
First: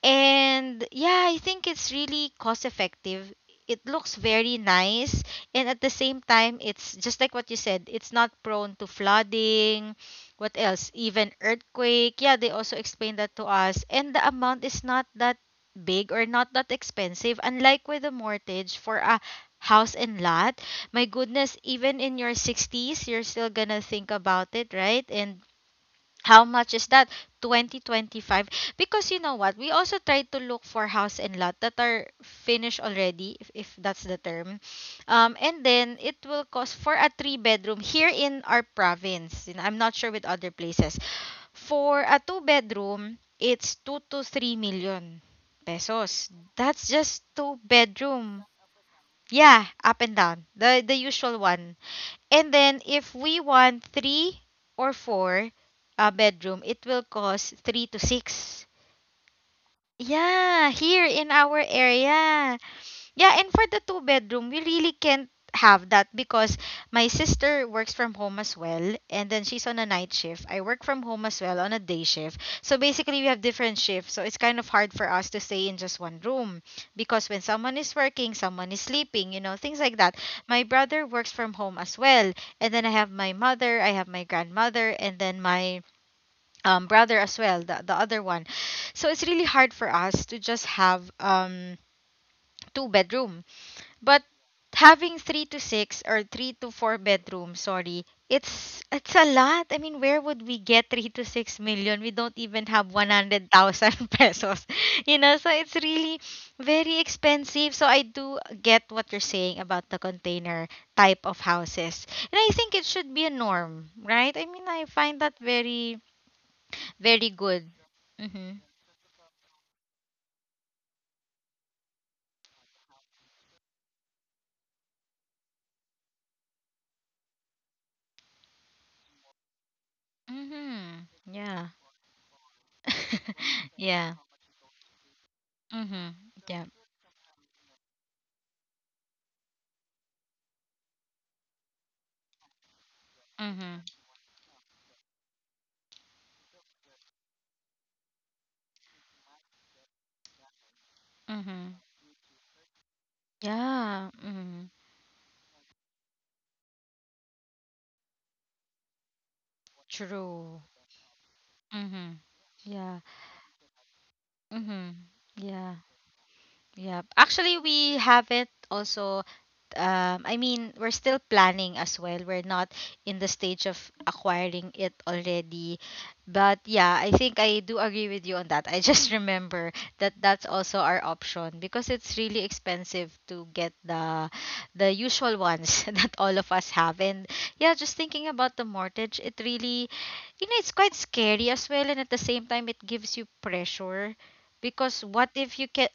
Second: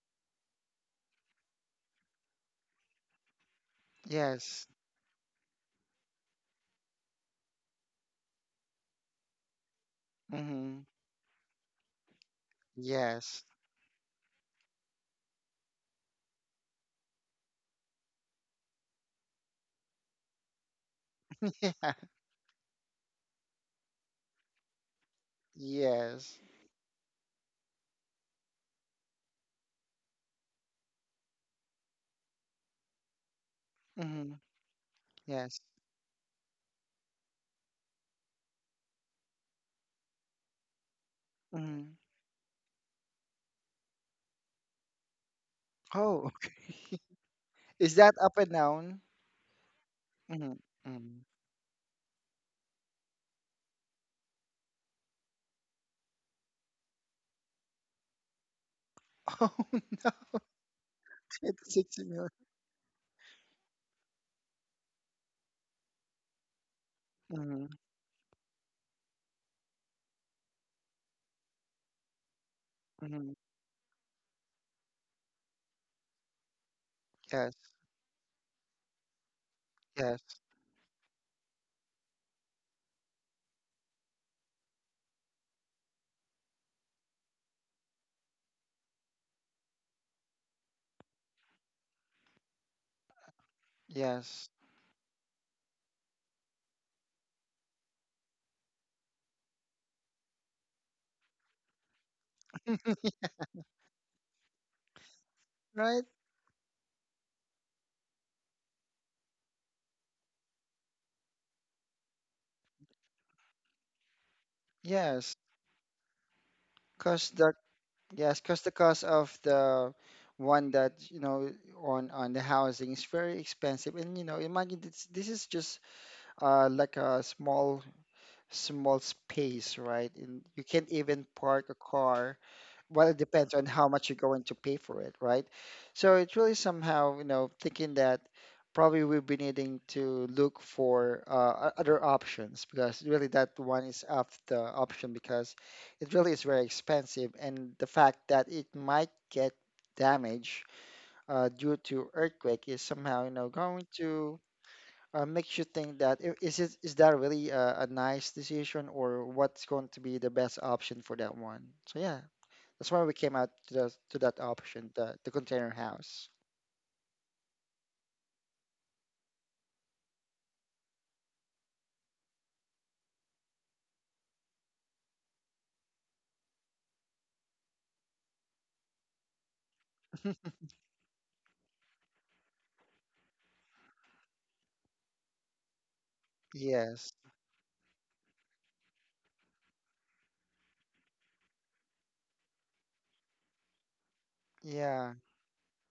And yeah, I think it's really cost effective. It looks very Yes. nice, and at the same time, it's just like what you said, it's not prone to flooding. What Mm-hmm. else? Even earthquake. Yeah, they also explained that to Yes. us. And the amount is not that big or not that expensive, unlike with a mortgage for a house and lot. My goodness, Yeah. even in your 60s, you're still gonna think about it, right? And Yes. how much is that? 2025. Because you know what? We also try to look for house and lot that are finished already, if that's the Mm-hmm. term. And Yes. then it will cost for a three-bedroom here in our province. You know, I'm not sure with other places. For Hmm. a two-bedroom, it's 2 to 3 million pesos. Oh, That's okay. just two Is that up bedroom. and down? Yeah, up and down. Mm-hmm. The Hmm. usual one. And then if we want three or four bedroom, it will cost three to six. Oh no, Yeah, here in our it's 60 million. area. Yeah, and for the two bedroom, we really can't have that because my sister Mm-hmm. works from home as well, and then she's on a night shift. I work from home as well on a day shift. So basically we Mm-hmm. have different shifts. So it's kind of hard for us to stay in just one room because when Yes, someone is working, someone is sleeping, you know, things like that. yes, My brother works from home as well. And then I have my mother, I have my grandmother, and then my brother as well, the other one. So it's really hard for us to just have two bedroom, but yes. having three to six or three to four bedrooms, sorry, it's a lot. I mean, where would we get 3 to 6 million? We don't even have one hundred thousand pesos, you know. So it's Right? really very expensive. So I do get what you're saying about the container type of houses, and I think it should be a norm, right? I mean, I find that Yes, very very cause the good. yes, Mhm. cause the cost of the one that you know on the housing is very expensive, and you know, imagine this this is just like a small space, right? And you can't Mhm. even Yeah. park a car well, it depends on how much yeah. you're going to pay for it, right? Mhm. So it's really Yeah. somehow, you know, thinking that probably we'll be needing to look for other options because really that Mhm. one is off the option because it really is very expensive and the fact that it might get damaged due Mhm. to earthquake is somehow, you know, going Yeah. to Mm-hmm. Makes you think that is it is that really a nice decision or what's going to be the True. best option for that one? So Mm-hmm. yeah, that's Yeah. why we came out to the, to that Mm-hmm. option, the Yeah. container house. Yeah. Actually, we haven't also I mean, we're still planning as well. We're not in the stage of acquiring it already. But yeah, I think I do agree with you on that. I just remember that that's also our option because it's really expensive to get the usual ones that all of us have. Yes. And yeah, just thinking about the mortgage, it really, you know, it's quite scary as well, and at the same time it gives you pressure because Yeah. what if you can.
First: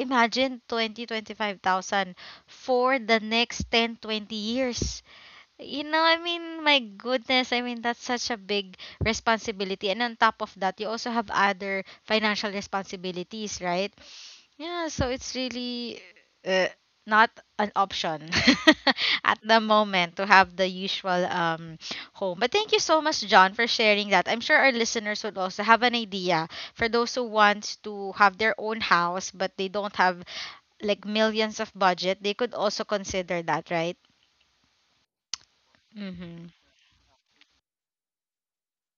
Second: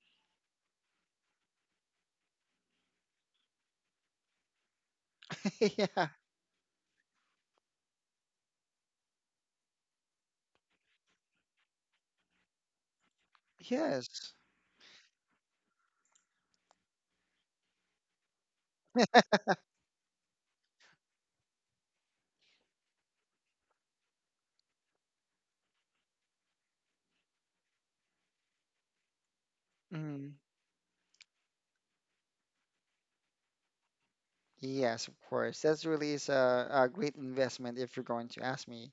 Imagine 20, 25 thousand for the next 10, 20 years. You know, Yeah. I mean, my goodness, I mean, that's such a big responsibility. And on top of that, you also have other financial responsibilities, right? Yes. Yeah, so it's really uh, not an option at the moment to have the usual home. But thank you so much, John, for sharing that. I'm sure our listeners would also have an idea for those who want to have their own house but they don't have Mm. like millions of budget, they could also consider that, right? Yes, of course. That's really is Mm-hmm. A great investment if you're going to ask me.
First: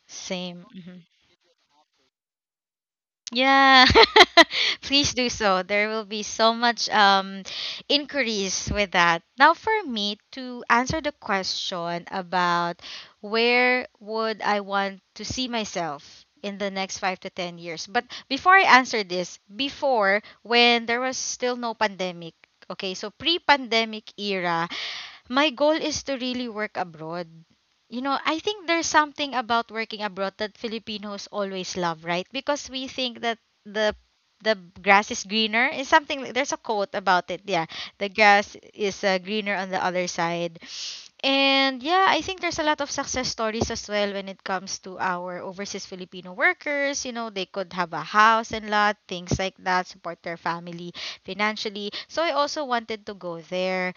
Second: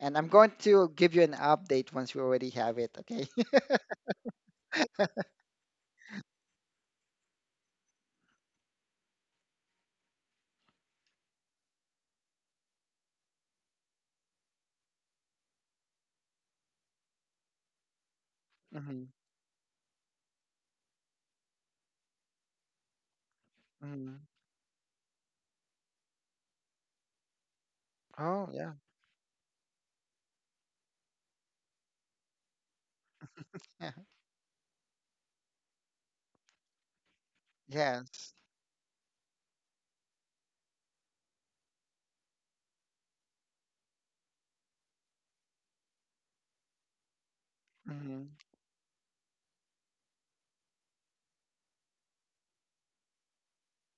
And I'm going Same. to Hmm. give you an update once we already have it, okay? Yeah. Please do so. There will be so much inquiries with that. Now for me to answer the question about where would I want to see myself in the next 5 to 10 years. But before I answer Hmm. this, before when there was still no pandemic, okay? So pre-pandemic Hmm. era, my goal is to really work abroad. You know, I Oh, think yeah. there's something about working abroad that Filipinos always love, right? Because we think that Yeah. the the grass is greener. It's something there's a quote about it. Yeah, the Yes. grass is greener on the other side. And yeah, I think there's a lot of success stories as well when it comes to our overseas Filipino workers. You know, they could have a Hmm. house and lot, things like that, support their family financially. So I also wanted to go there.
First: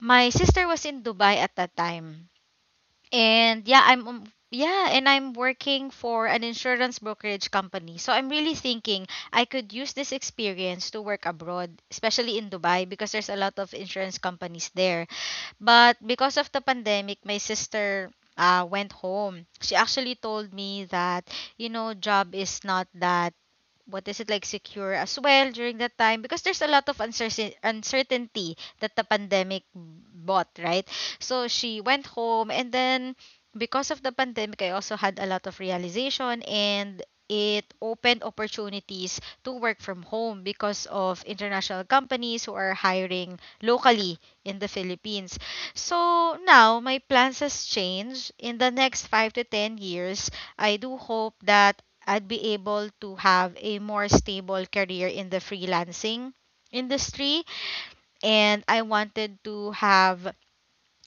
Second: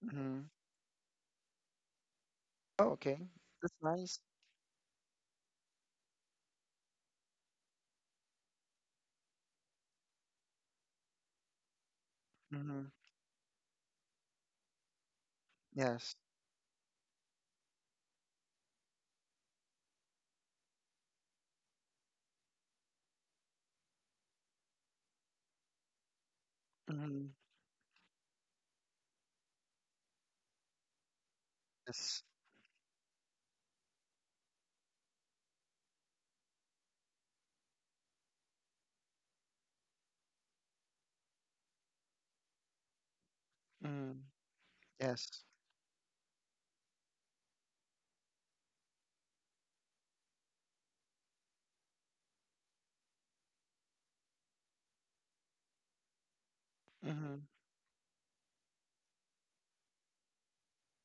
My Hmm. sister was in Dubai at that time. Oh, okay. And That's yeah, I'm nice. Yeah, and I'm working for an insurance brokerage company. So I'm really thinking I could use this experience to work abroad, especially in Dubai Hmm. because there's a lot of insurance companies there. But Yes. because of the pandemic, my sister went home. She actually told me that, you know, job is not that, what is it, like, secure as well during that time because there's a lot of Hmm. Uncertainty that the pandemic bought, right? So she went Yes. home, and then because of the pandemic I also had a lot of realization, and it opened opportunities to work from home because of international companies who are hiring locally Hmm. in the Philippines. Yes. So now my plans has changed. In the next 5 to 10 years, I do hope that I'd be able to have a more stable career in the freelancing industry, Hmm. and I wanted to have,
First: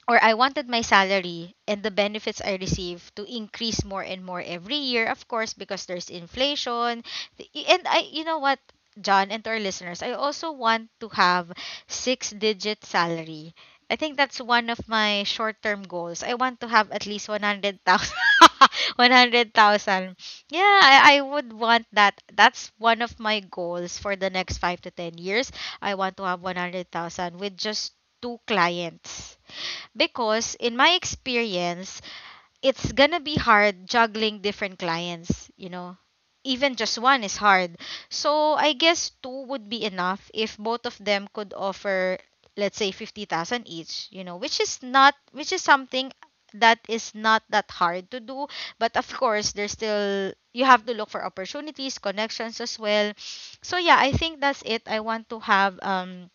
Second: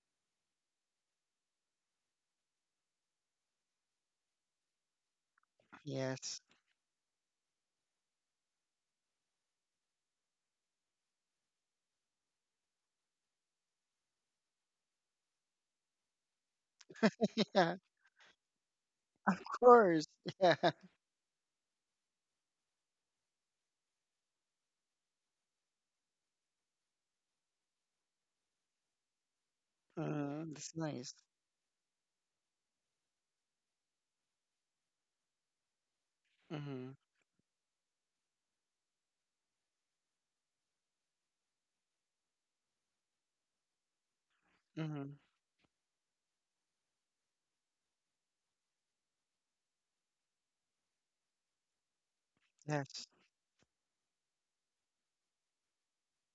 or I wanted my salary and the benefits I receive to increase more and more every year, of course, because there's Yes. inflation. And I, you know what, John, and to our listeners, I also want to have six digit salary. I think that's one of my short term goals. I want to have at least Yeah, 100,000. of course. 100,000. Yeah. Yeah, I would want that. That's one of my goals for the next five to 10 years. I want to have 100,000 with just two clients Mm, because that's in my nice. experience it's gonna be hard juggling different clients, you know, even Mm-hmm. just one is hard. So I guess two would be enough if both of them could offer, let's say, 50,000 each, you know, Mm-hmm. Which is something that is not that hard to do. But of course there's still, you have to look for opportunities, connections as Yes. well. So yeah, I think that's it. I want to have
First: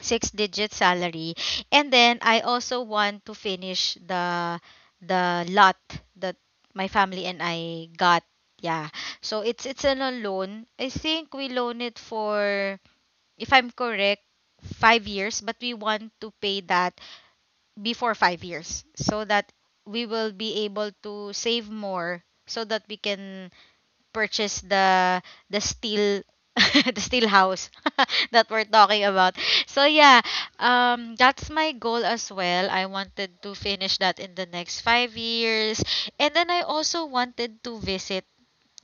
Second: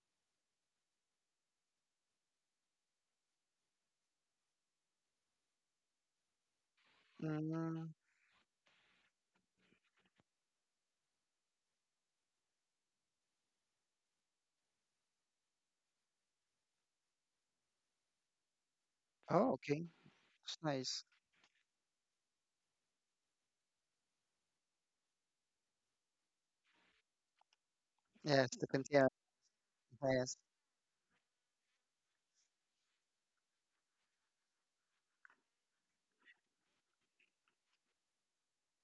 six digit salary. And then I also want to finish the lot that my family and I Mm. got. Yeah, so it's an a loan, I think we loan it for, if I'm correct, 5 years, but we want to pay that before 5 years so that Oh, okay. we will It's be able nice. to save more, so that we can purchase the steel the steel house that Yes, we're the talking container. about. So yeah, Yes. That's my goal as well. I wanted to finish that in the next 5 years. And then I also wanted to visit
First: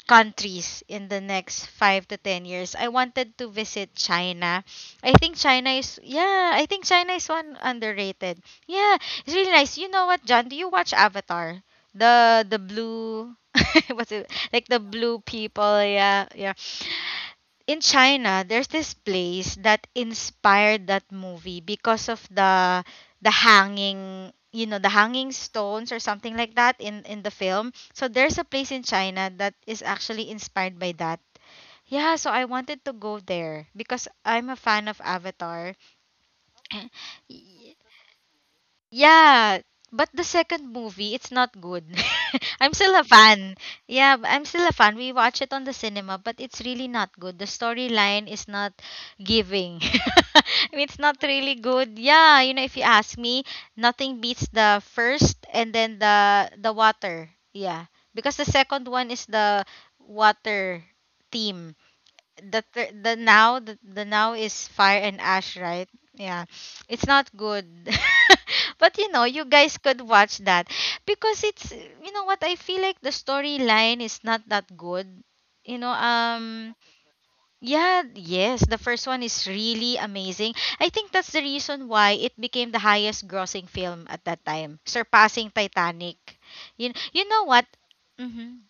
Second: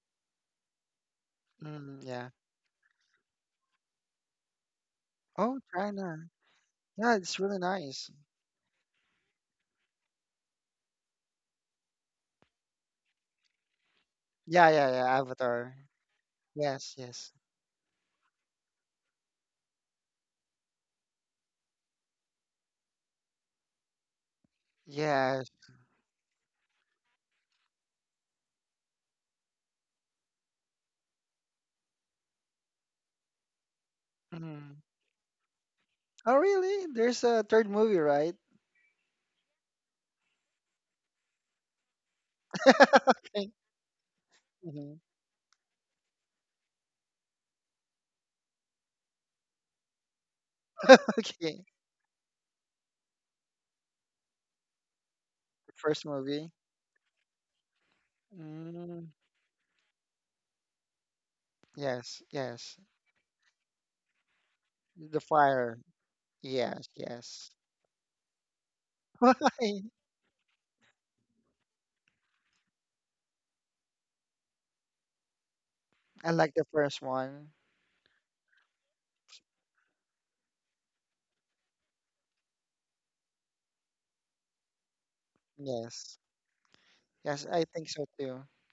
countries in the next Mm, five to yeah. ten years. I wanted to visit China. I think Oh, China is, China. yeah, I think China Yeah, is it's really one nice. underrated. Yeah, it's really nice. You know what, John? Do you watch Avatar? The blue what's it like, Yeah, the yeah, yeah. blue Avatar. people, yeah, yeah, Yes, yes. in China, there's this place that inspired that movie because of the hanging, you know, the hanging Yes. stones or something like that in the film. So there's a place in China that is actually inspired by that. Yeah, so I wanted to go there because I'm a Mm. fan of Avatar. Oh, really? There's a third movie, right? Yeah, but the second movie, it's not good. I'm still a Okay. fan. Yeah, I'm still a Hmm. fan. We watch it on the cinema, but it's really not good. The storyline is not giving. I mean, it's not really Okay. good. Yeah, you know, if you ask me, nothing beats the first and The then first the movie. the water. Yeah, because the second Mm. one is the water theme. Yes, yes. The now the now is fire The and ash, fire. right? Yeah, Yes, it's not yes. good. But you guys Why? could watch that, because it's, you know what, I feel like the storyline is not that good you know I like the um first one. yeah, yes, the first one is really amazing. I think that's the reason why it became the highest grossing film at that time, surpassing Yes. Titanic. You Yes, know I what? think so too. hmm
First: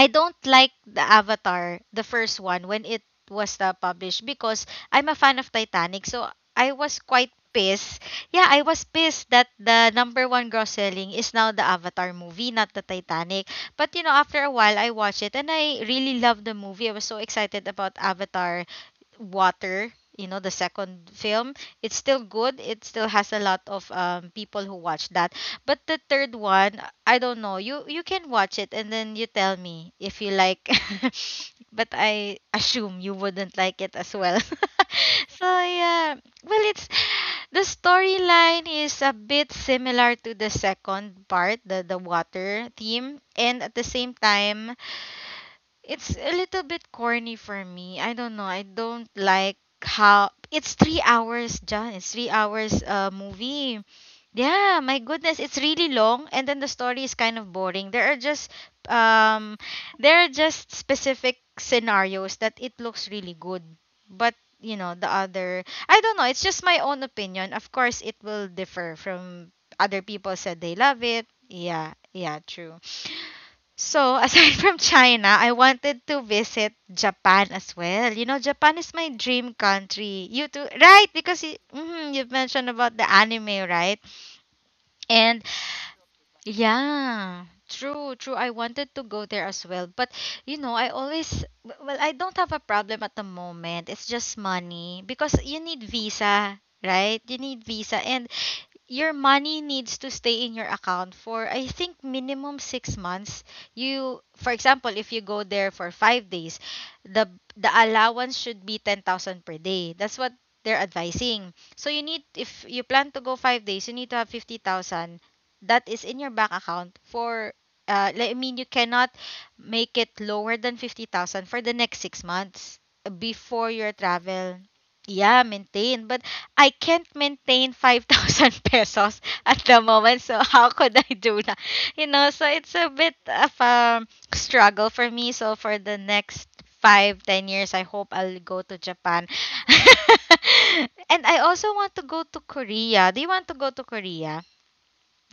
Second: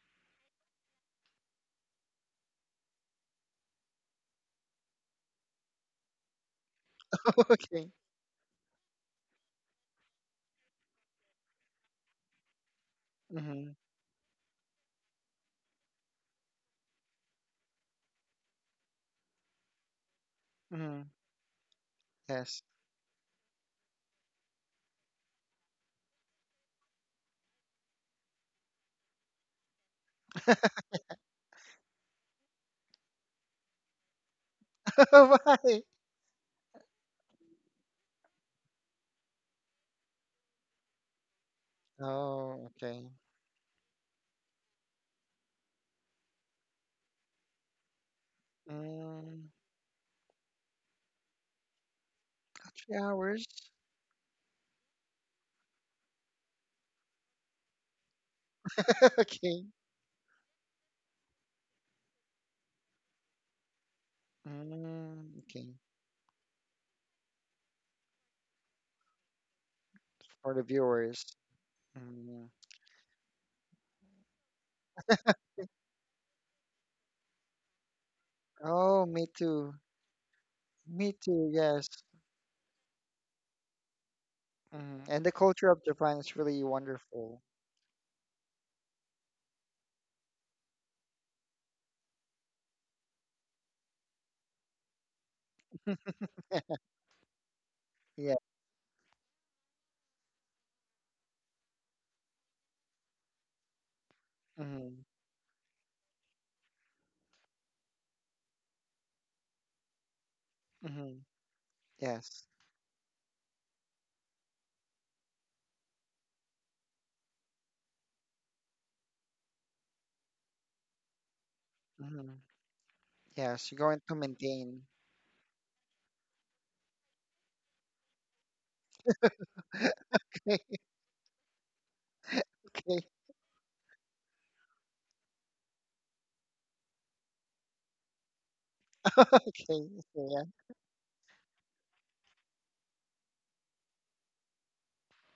I don't like the Avatar, the first one, when it was published because I'm a fan of Titanic. So I was quite Okay. pissed. Yeah, I was pissed that the number one gross selling is now the Avatar movie, not the Titanic. Mm-hmm. But, after a while, I watched it and I really loved the movie. I was so excited about Avatar Water. You know, the Mm-hmm. second film, it's still good. Yes. It still has a lot of people who watch that. But the third one, I don't know. You can watch it and then you tell me if you like. But I assume you wouldn't like it as well. So Why? yeah, well, it's the storyline is a bit similar to the second part, the Oh, water okay. theme, and at the same time it's a little bit corny for me. I don't know. I don't Mm, like how it's 3 hours, John. It's three not hours three hours. movie. Yeah, my goodness, it's really long, and then the story is kind of boring. Um Okay. there are just specific scenarios that it looks really good. But, the Mm, other okay. I don't know, it's just my own opinion. Of course it will differ from other people For the said they love viewers. it. Yeah, yeah, Mm. true. So, aside from China, I wanted to visit Japan as well. You know, Japan is Oh, my me dream too. country. You too, Me right? Because too. Yes. mhm, you've mentioned about the anime, right? Mm. And the And culture of Japan is really wonderful. yeah, true, true. I wanted to go there as well. But, you know, I always, well, I don't have a problem at the moment. It's just money because you need visa, right? You need visa. And Yeah. your money needs to stay in your account for I think minimum 6 months. You, for example, Mm-hmm. if you go there for 5 days, the the allowance should be 10,000 per day. That's what they're Mm-hmm. advising. So you need, Yes. if you plan to go 5 days, you need to have 50,000 that is in your bank account for like, I mean, you cannot make it lower than 50,000 for the next six Mm-hmm. months Yes, before you're your going to travel. maintain. Yeah, maintain. But I can't maintain 5,000 pesos at the moment. So, how Okay. could I do that? You know, so it's a bit of a struggle for me. So, for the next 5-10 years, I hope I'll go to Japan. Okay. So, yeah. And I also want to go to Korea. Do you want to go to Korea?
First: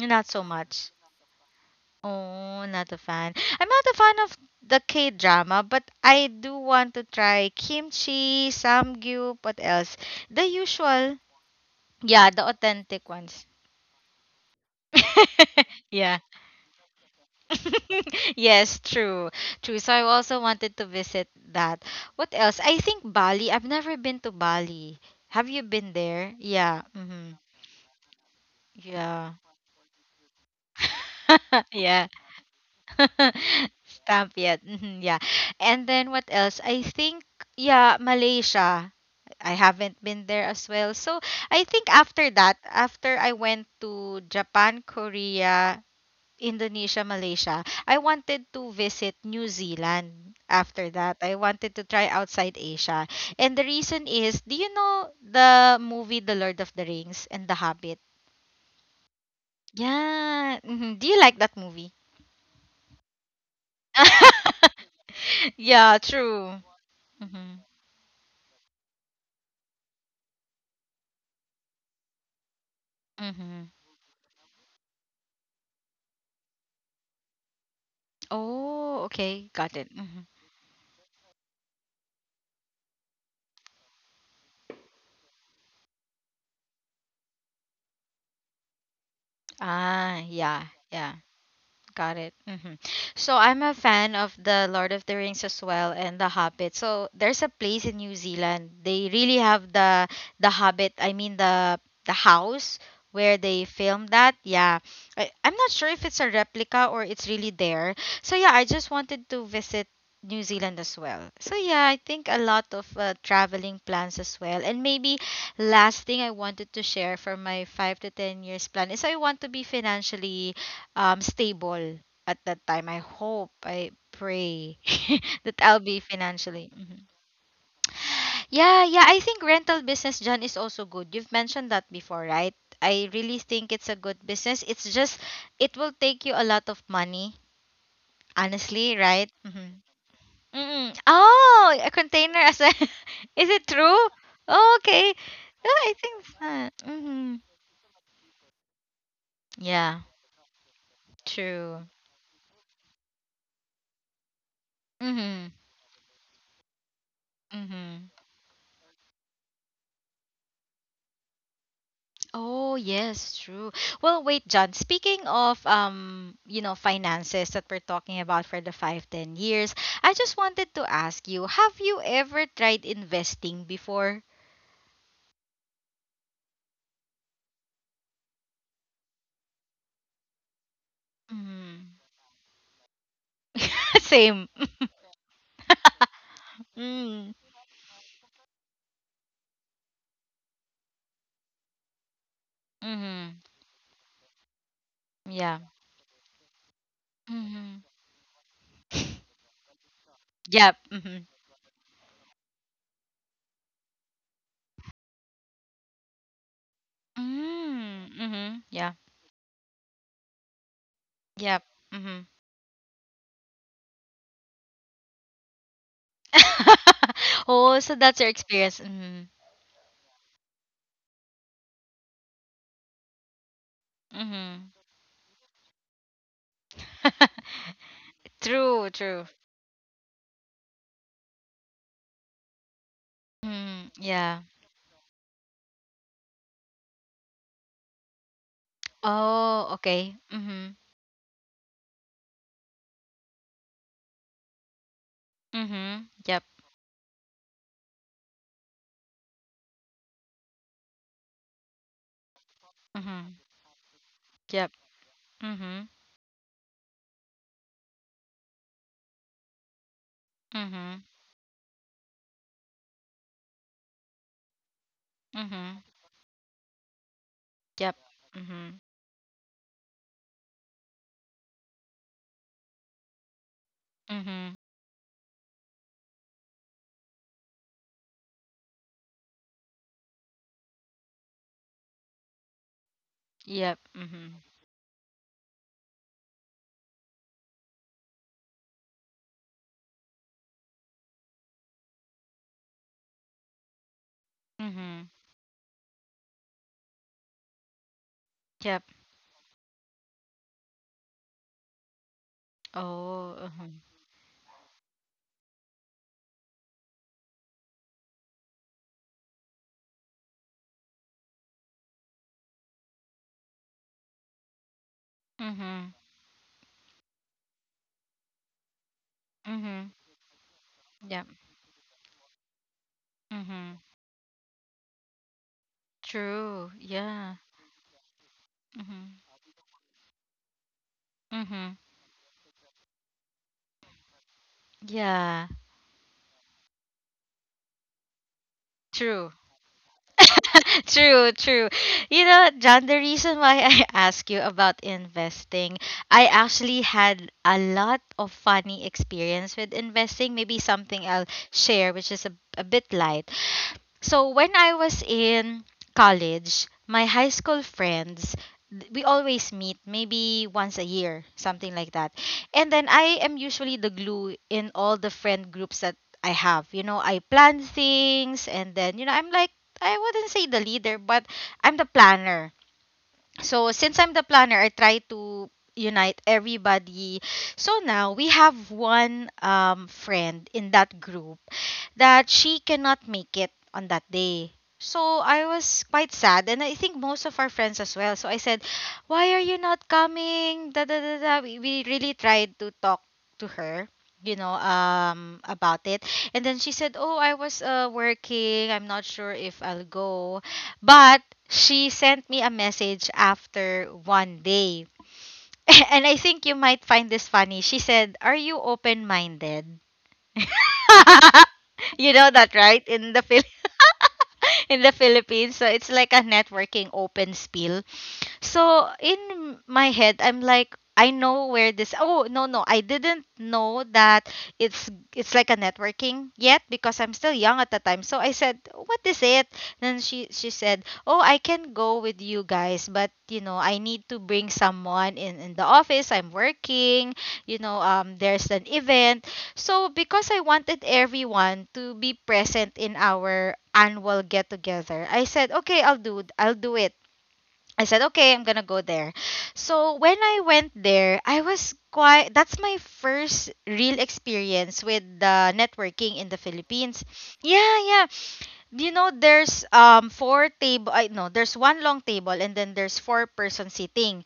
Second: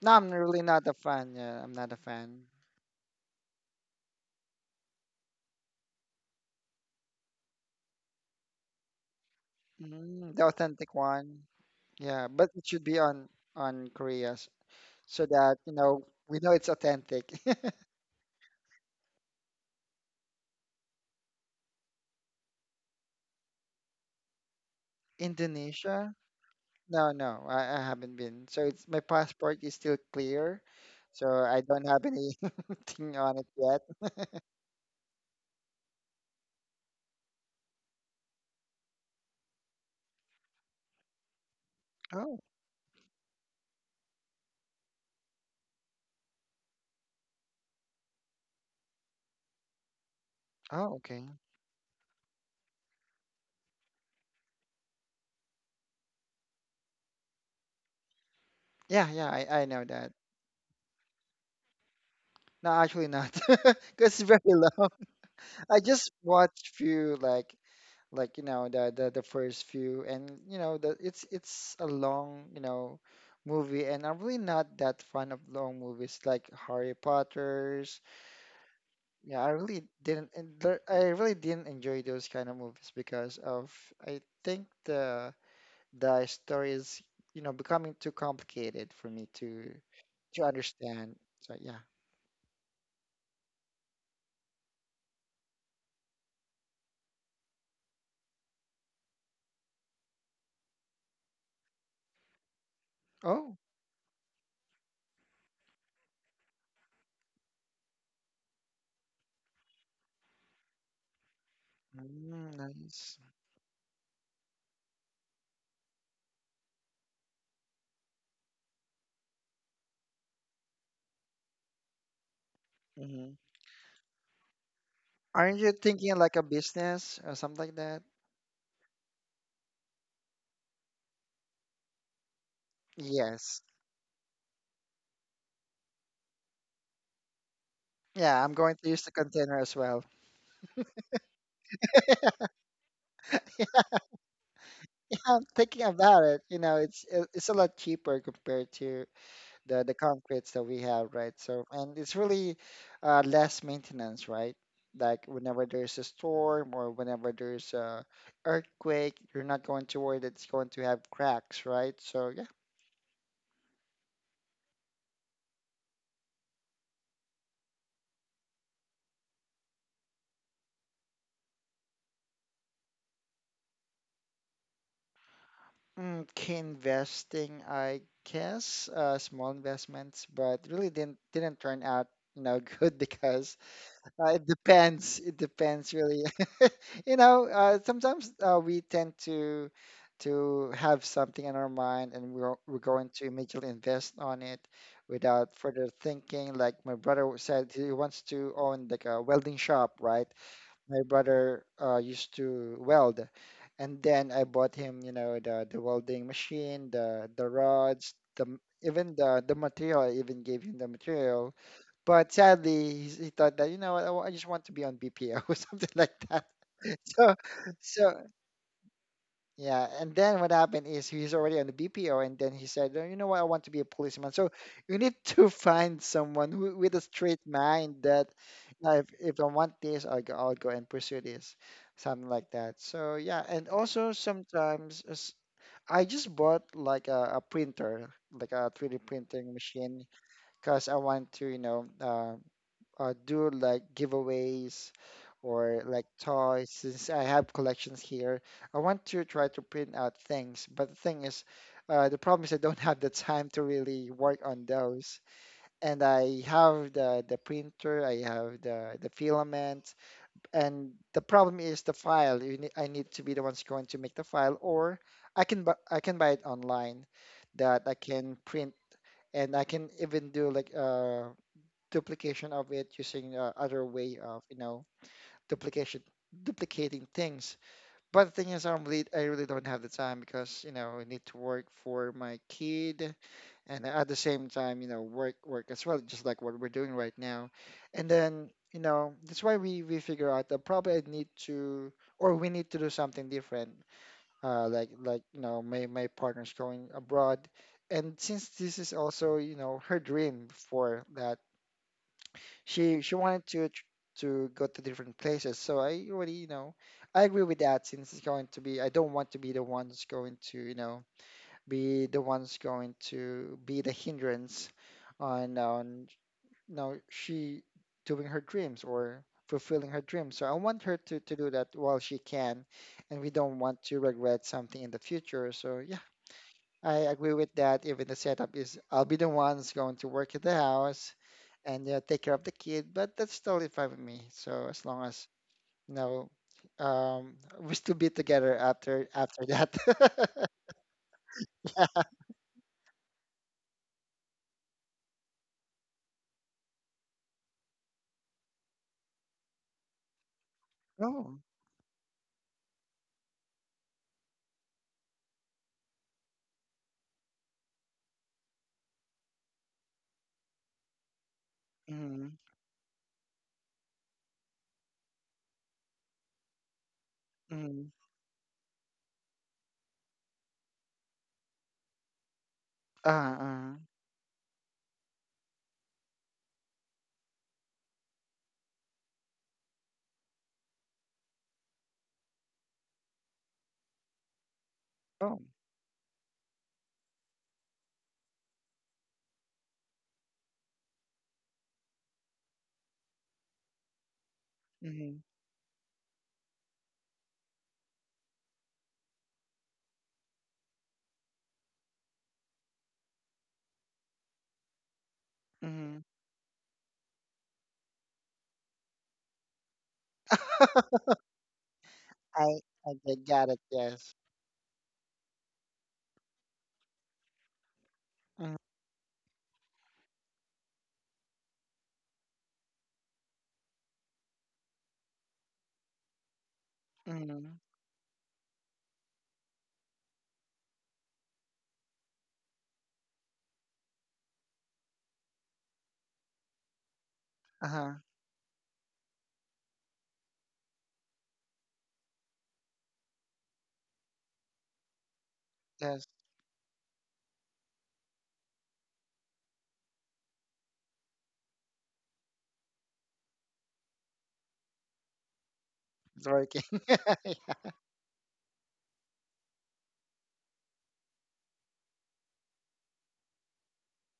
No, I'm so really not much. a fan. Yeah, I'm not a fan. Oh, not a fan. I'm not a fan of the K drama, but I do want to try kimchi, samgyeop, what else? Mm, the The authentic usual, one. Yeah, yeah, the but it should be authentic on ones. on Korea s- so that, you know, Yeah. we know it's authentic. Yes, true. True. So I also wanted to visit that. What else? I think Bali. I've never been to Bali. Have you been Indonesia? there? Yeah. No, Hmm. no, I haven't been. So it's my Yeah. passport is still clear. So I don't Yeah. have anything on it yet. Stamp yet. Hmm. Yeah. And then what else? I think, yeah, Malaysia. I haven't been there as well. So I think after Oh, that, after I went to Japan, Korea, Indonesia, Malaysia, I wanted to visit New Zealand after oh, that. okay. I wanted to try outside Asia. And the reason is, do you know the movie The Lord of the Rings and The Hobbit? Yeah, yeah, I know that. Yeah. Do you like that movie? No, actually not. Because it's very low. I Yeah, just true. watched few Mm-hmm. like like the first few and you know the it's a long Mm-hmm. movie, and I'm really not that fond of long movies like Harry Potter's. Oh, Yeah, okay. I Got it. really Hmm. didn't I really didn't enjoy those kind of movies because of I think the story is you know becoming too complicated for me to Ah, yeah, yeah. understand. So yeah. Got it. So I'm a fan of the Lord of the Rings as well and the Hobbit. So there's a place in New Zealand. They really have the Hobbit. I mean the house where Oh, they filmed that. Yeah, I'm not sure if it's a replica or it's really there. So yeah, I just wanted to visit New Zealand as well. So yeah, I think a mm, lot of nice. traveling plans as well. And maybe last thing I wanted to share for my 5 to 10 years plan is I want to be financially stable at that time. I Mm-hmm. hope, I pray that Aren't you I'll be thinking like a financially. Mhm. business or something like that? Yeah, yeah, I think rental business, John, is also good. You've mentioned that before, right? I really Yes. think it's a good business. It's just it will take you a lot of money, Yeah, I'm going to honestly, use the right? container as Mm-hmm. well. Mm-mm. Oh, a container as well. Is it true? Oh, okay. I'm Yeah, thinking I think about it. You know, so. it's Mm-hmm. it- it's a lot cheaper compared to the Yeah, the concretes that we have, right? So, true. and it's really less maintenance, right? Like Mm-hmm. whenever there's a storm or whenever there's a Mm-hmm. earthquake, you're not going to worry that it's going to have cracks, right? So yeah. Oh, yes, true. Well, wait, John, speaking of finances that we're talking about for the five, 10 years, I just wanted to ask you, have you ever tried investing before? Mm, key investing, I guess, small investments, but really didn't turn Mm. out, you know, good because Same. it depends. It depends really. You Mm. know, sometimes we tend to have something in our mind, and we're going to Mm-hmm. immediately invest on it Yeah. without further thinking. Like my brother Mm-hmm. said, he wants to own like a welding shop, right? Yep. My Mm-hmm. brother used to weld, and then I bought him, you know, the welding machine, the Mm. rods, the Mm-hmm. Yeah. even the material. I even gave him the material, Yep. Mm-hmm. but sadly, he thought that, you know what, I just want to be on BPO or something like that. So Oh, so so that's your experience. Mm-hmm. yeah, and then what happened is he's already on the BPO, and then he said, "Oh, you know what? I want to be a policeman." So Mm-hmm. you need to find someone who, with a straight mind, that, True, true. if I want this, I'll go and pursue this," something like that. So yeah, and Mm, also yeah. sometimes I just bought like a printer, like a 3D printing Oh, machine, okay. Mhm. because I want to, you know, do like giveaways or like Mhm. Yep. toys, since I have collections here. I want to try to print out things. But the thing is, the problem is I don't have the Mhm. time to really work on Yep. those. Mhm. And I have the printer, I have the filament, and Mhm. the problem is the file. You need, I need to be the ones going to make the file, or I can bu Mhm. I can buy it online that Yep. I can print, Mhm. and I can even do like duplication of it using other way of Mhm. you know duplication, duplicating things. But the thing is, I really don't have the time because, you know, I need to work for my kid, Yep. and at the Mhm. same time, you know, work as well, just like what we're doing right now. And then, you know, that's why we figure out that probably I need to or we need to do something different. Like Mhm. You know, my partner's going abroad, and since this Yep. is also, you know, her dream for that, she Oh. wanted to Mhm. To go to different places. So I already, you know, I agree with that since it's going to be, I don't want to be the one that's going to, you know, be the one's going to be the hindrance on Mhm. You know she doing her dreams or Mhm. fulfilling her dreams. So I want her to Yep. Do that while she can, and we don't Mhm. want to regret something in the future. So yeah. True. I Yeah. agree with that. Even the setup is I'll Mhm. be the one who's going to work at the house Mhm. and take care of the kid, but that's totally fine with me. So as long as Yeah. you know, um, we still be together after True. That. True, true. You know, John, the reason why I ask you about investing, I actually had a lot of funny experience with investing. Maybe something I'll Oh. share, which is a bit light. So when I was in college, my high school friends, we always meet maybe once a year, something like that. Mm-hmm. And then I am usually the glue in all the friend groups that I have. You know, I plan Mm-hmm. things and then, I'm like, I wouldn't say the leader, but I'm the planner. So Uh-uh. since I'm the planner, I try to unite everybody. So now we have one friend in that group that she cannot make it on that day. So I Oh. was quite sad, and I think most of our friends as well. So I said, "Why are you not coming?" Da da da da. We really tried to talk to her, Mm-hmm. About it, and then she said, "Oh, I was working. I'm not sure if I'll go," but she sent me a message after one day. And Mm-hmm. I think you might find this funny. She said, "Are you open minded?" You know that, I right? I get got it. Yes. In the Philippines, so it's like a networking open, Mhm. so in my head, I'm like, I know where this. Oh, no, no, I didn't know that it's like a networking yet because I'm still Mm-hmm. young at the time. So I said, what is it? Then she said, oh, I can go with you guys, but, I need to bring someone in the office. I'm working. You know, Uh-huh. There's an event. So because I wanted everyone to be present in our annual get together, I said, okay, I'll Yes. do I'll do it. I said, okay, I'm gonna go there. So when I went there, I was quite. That's my first real experience with the networking in It's the working. Philippines. Yeah. Yeah, yeah. You know, there's four table. I no, there's one long table and then there's four-person sitting.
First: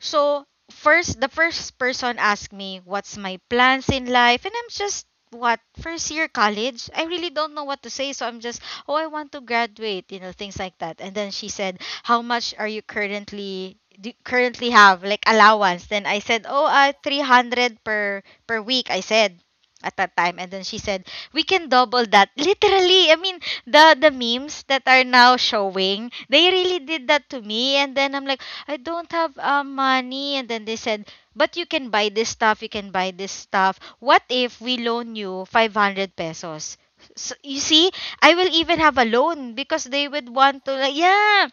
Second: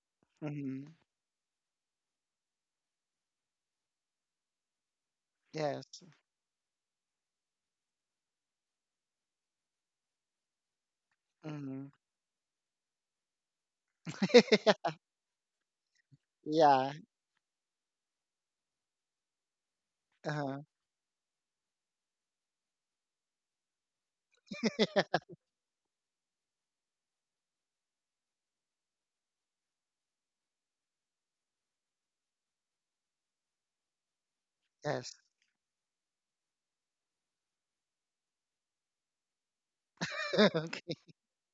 So Mm-hmm. first, the first person asked me, "What's my plans in life?" And I'm just, what, Yes. first year college. I really don't know what to say, so I'm just, "Oh, I want to graduate," you know, things like that. And then she said, Mm-hmm. how much are you currently do you currently have like allowance? Then I said, oh, Yeah. 300 per week, I said at that time. And Uh-huh. then she said, we can double that. Literally, I mean, the memes that are now showing, they really did that to me. And then I'm like, I don't have money. And then they said, but you can buy this stuff, you can buy this stuff, what if we Yes. loan you 500 pesos? So, you see, I will even have a loan because they would want to, like, Okay. yeah.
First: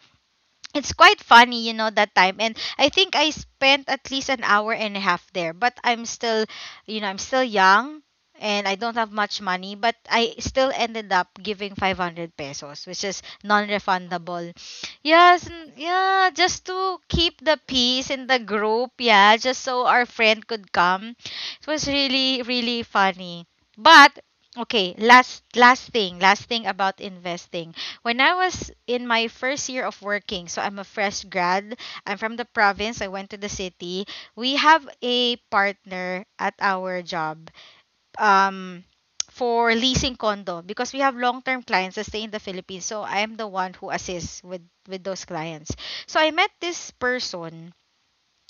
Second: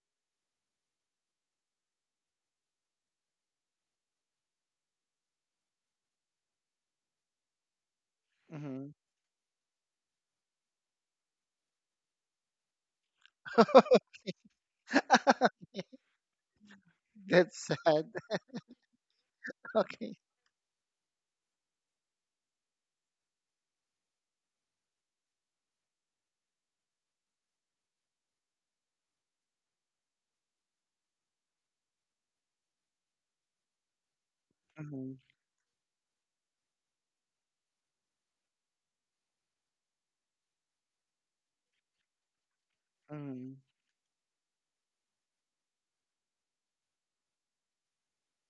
It's quite funny, that time. And I think I spent at least an hour and a half there. But I'm still young, and I Mm-hmm. don't have much money. But I still ended up giving 500 pesos, which is non refundable. Yes, yeah, just to keep the That's sad. peace in the group. Yeah, just so our Okay. friend could come. It was really, really funny. But okay, last thing about investing. When I was in my first year of working, so I'm a fresh grad. I'm from the province. I went to the city. We have Mm-hmm. a partner at our job. Um for leasing condo, because we have long-term clients that stay in the Philippines. So I am the Mm-hmm. one who assists with those clients. So I met this person,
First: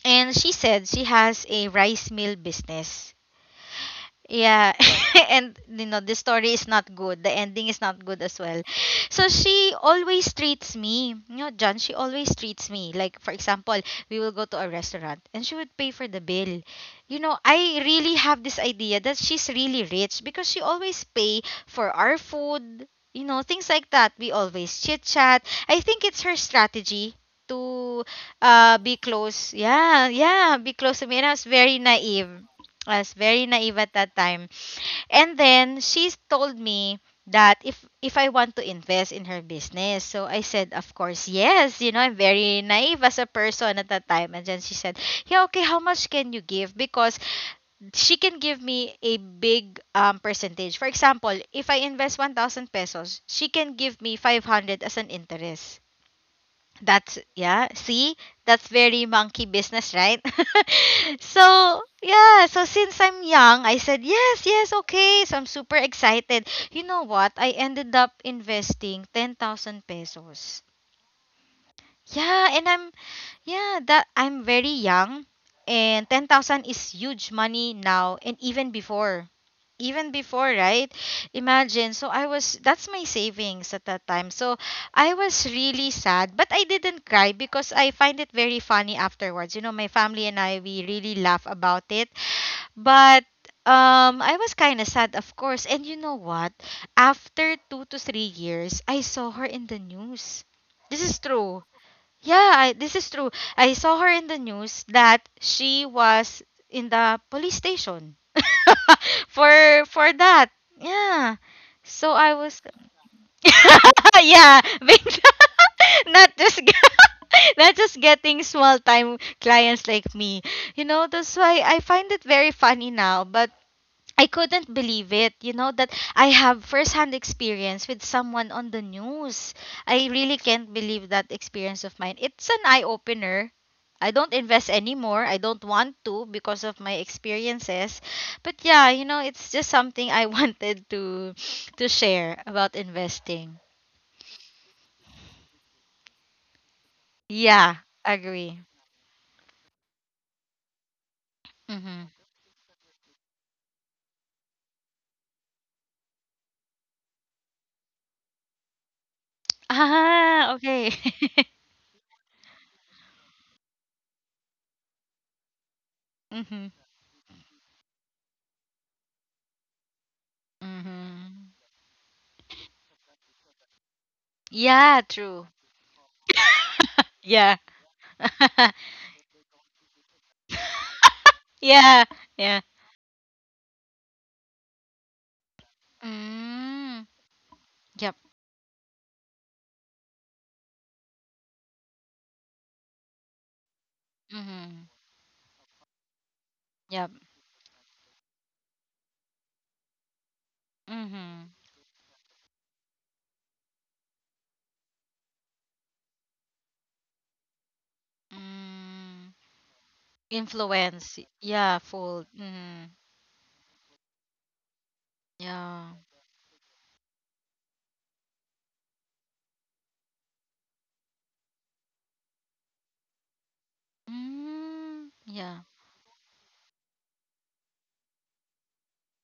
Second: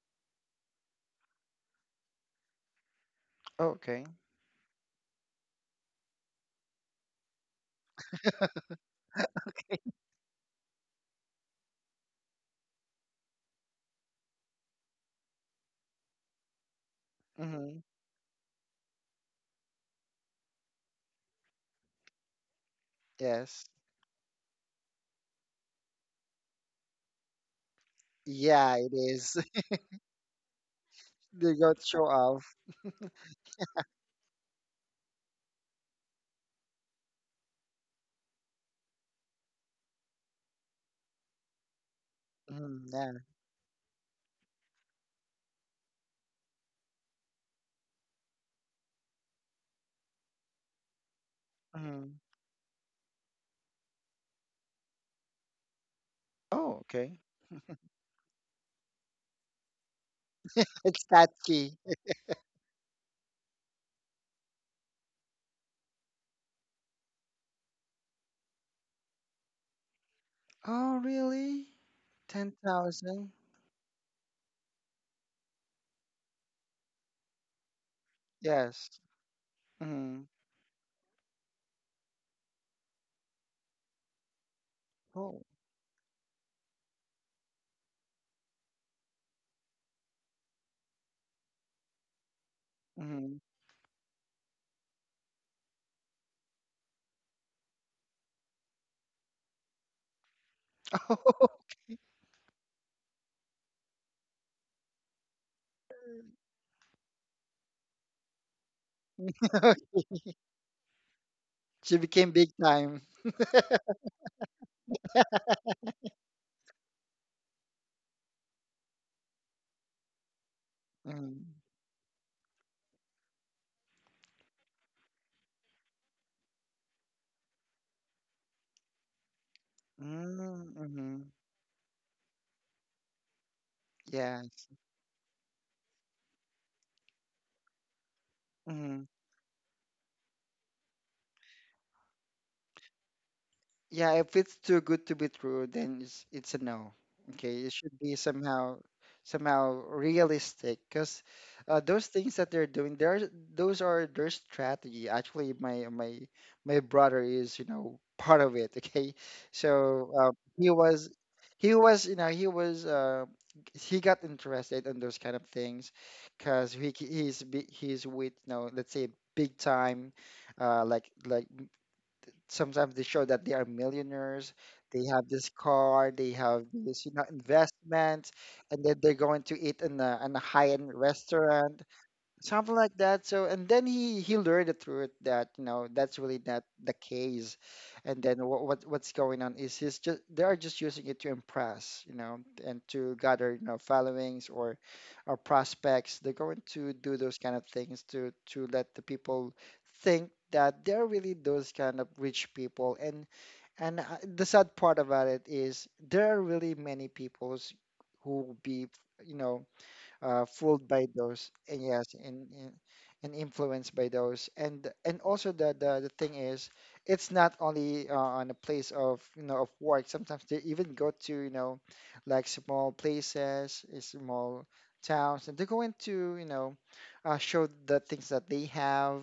and she said she has a rice mill business. Okay. Yeah, and you know, the story is not good. The ending is not good as well. So she always treats me, you know, John. She always treats me. Like, for example, we will go to a restaurant and she would pay for the bill. You know, Mm-hmm. I really have this idea that she's really rich because she always pay for our food. You know, Yes. things like that. We always chit chat. I think it's her strategy to Yeah, it be is. close. Yeah, yeah, be close to me. And I was They very got show naive. off. I was very naive at that time. And then she told me that if I want to invest in her business. So I said, of course, yes. You know, I'm very Mm, naive yeah. as a person at that time. And then she said, yeah, okay, how much can you give? Because she can give me a big percentage. For example, if I Mm-hmm. invest 1,000 pesos, she can give me 500 as an interest. Oh, That's, okay. yeah. See, that's very monkey business, right? It's catchy. So, yeah. So since I'm young, I said yes, yes, okay. So I'm super excited. You know what? I ended up investing 10,000 pesos. Oh, really? Yeah, 10,000? That I'm very young, and 10,000 is huge money now and even Yes. before. Even Mm-hmm. before, right? Imagine. So I was that's my savings at that time. So I Oh. was really sad, but I didn't cry because I find it very funny afterwards. You know, my family and I, we really laugh about it. But Mm-hmm. I was kind of sad, of course. And you know what? After 2 to 3 years, I saw her in the news. This is true. Yeah, this is true. I saw her in the news that she was in the police station for that. Yeah. She So became I big was, time. yeah, not just g- not just getting small time clients like me. You know, that's Mm-hmm. why I find it very funny now, but I couldn't believe it, you know, that I have first-hand experience with someone on the news. I really can't believe Mm-hmm. that experience of mine. It's an eye-opener. I don't Yes. invest anymore. I don't want to because of my experiences. But yeah, you Mm-hmm. know, it's just something I wanted to share about investing. Yeah, if it's too good to be true, then it's a no. Okay, it Yeah, should be agree. somehow realistic because those Mhm. things that they're doing, there those are their strategy. Actually, my my brother is, you know, part of it. Okay, so Ah, he okay. was you know he was he got interested in those kind of things Mhm. because he's he's with, you know, let's say big time, like Mhm. sometimes they show that they are millionaires, Yeah, they have true. this car, they have this, you know, Yeah. investments, and then they're going to eat in a high-end restaurant, Yeah. Yeah. something like that. So, and then he learned the truth that, you know, that's really not the Mm. case. Yep. And then what, what's going on is he's just, they are just using it to impress, you know, and to gather, you know, followings or Mm-hmm. Prospects. They're going to Yep. do those kind of things to let the people think that they're really Mm-hmm. those kind of rich people, and the sad part about it is there are really many peoples who will be, you Mm. know, fooled by Influence. those, and Yeah, yes, fold. Mm-hmm. and influenced by those. And also Yeah. The thing is, it's not only on a place of, you know, of work. Sometimes they even go to, you know, like small places, small Mm. towns, and Yeah. they go into, you know, show the things that they have.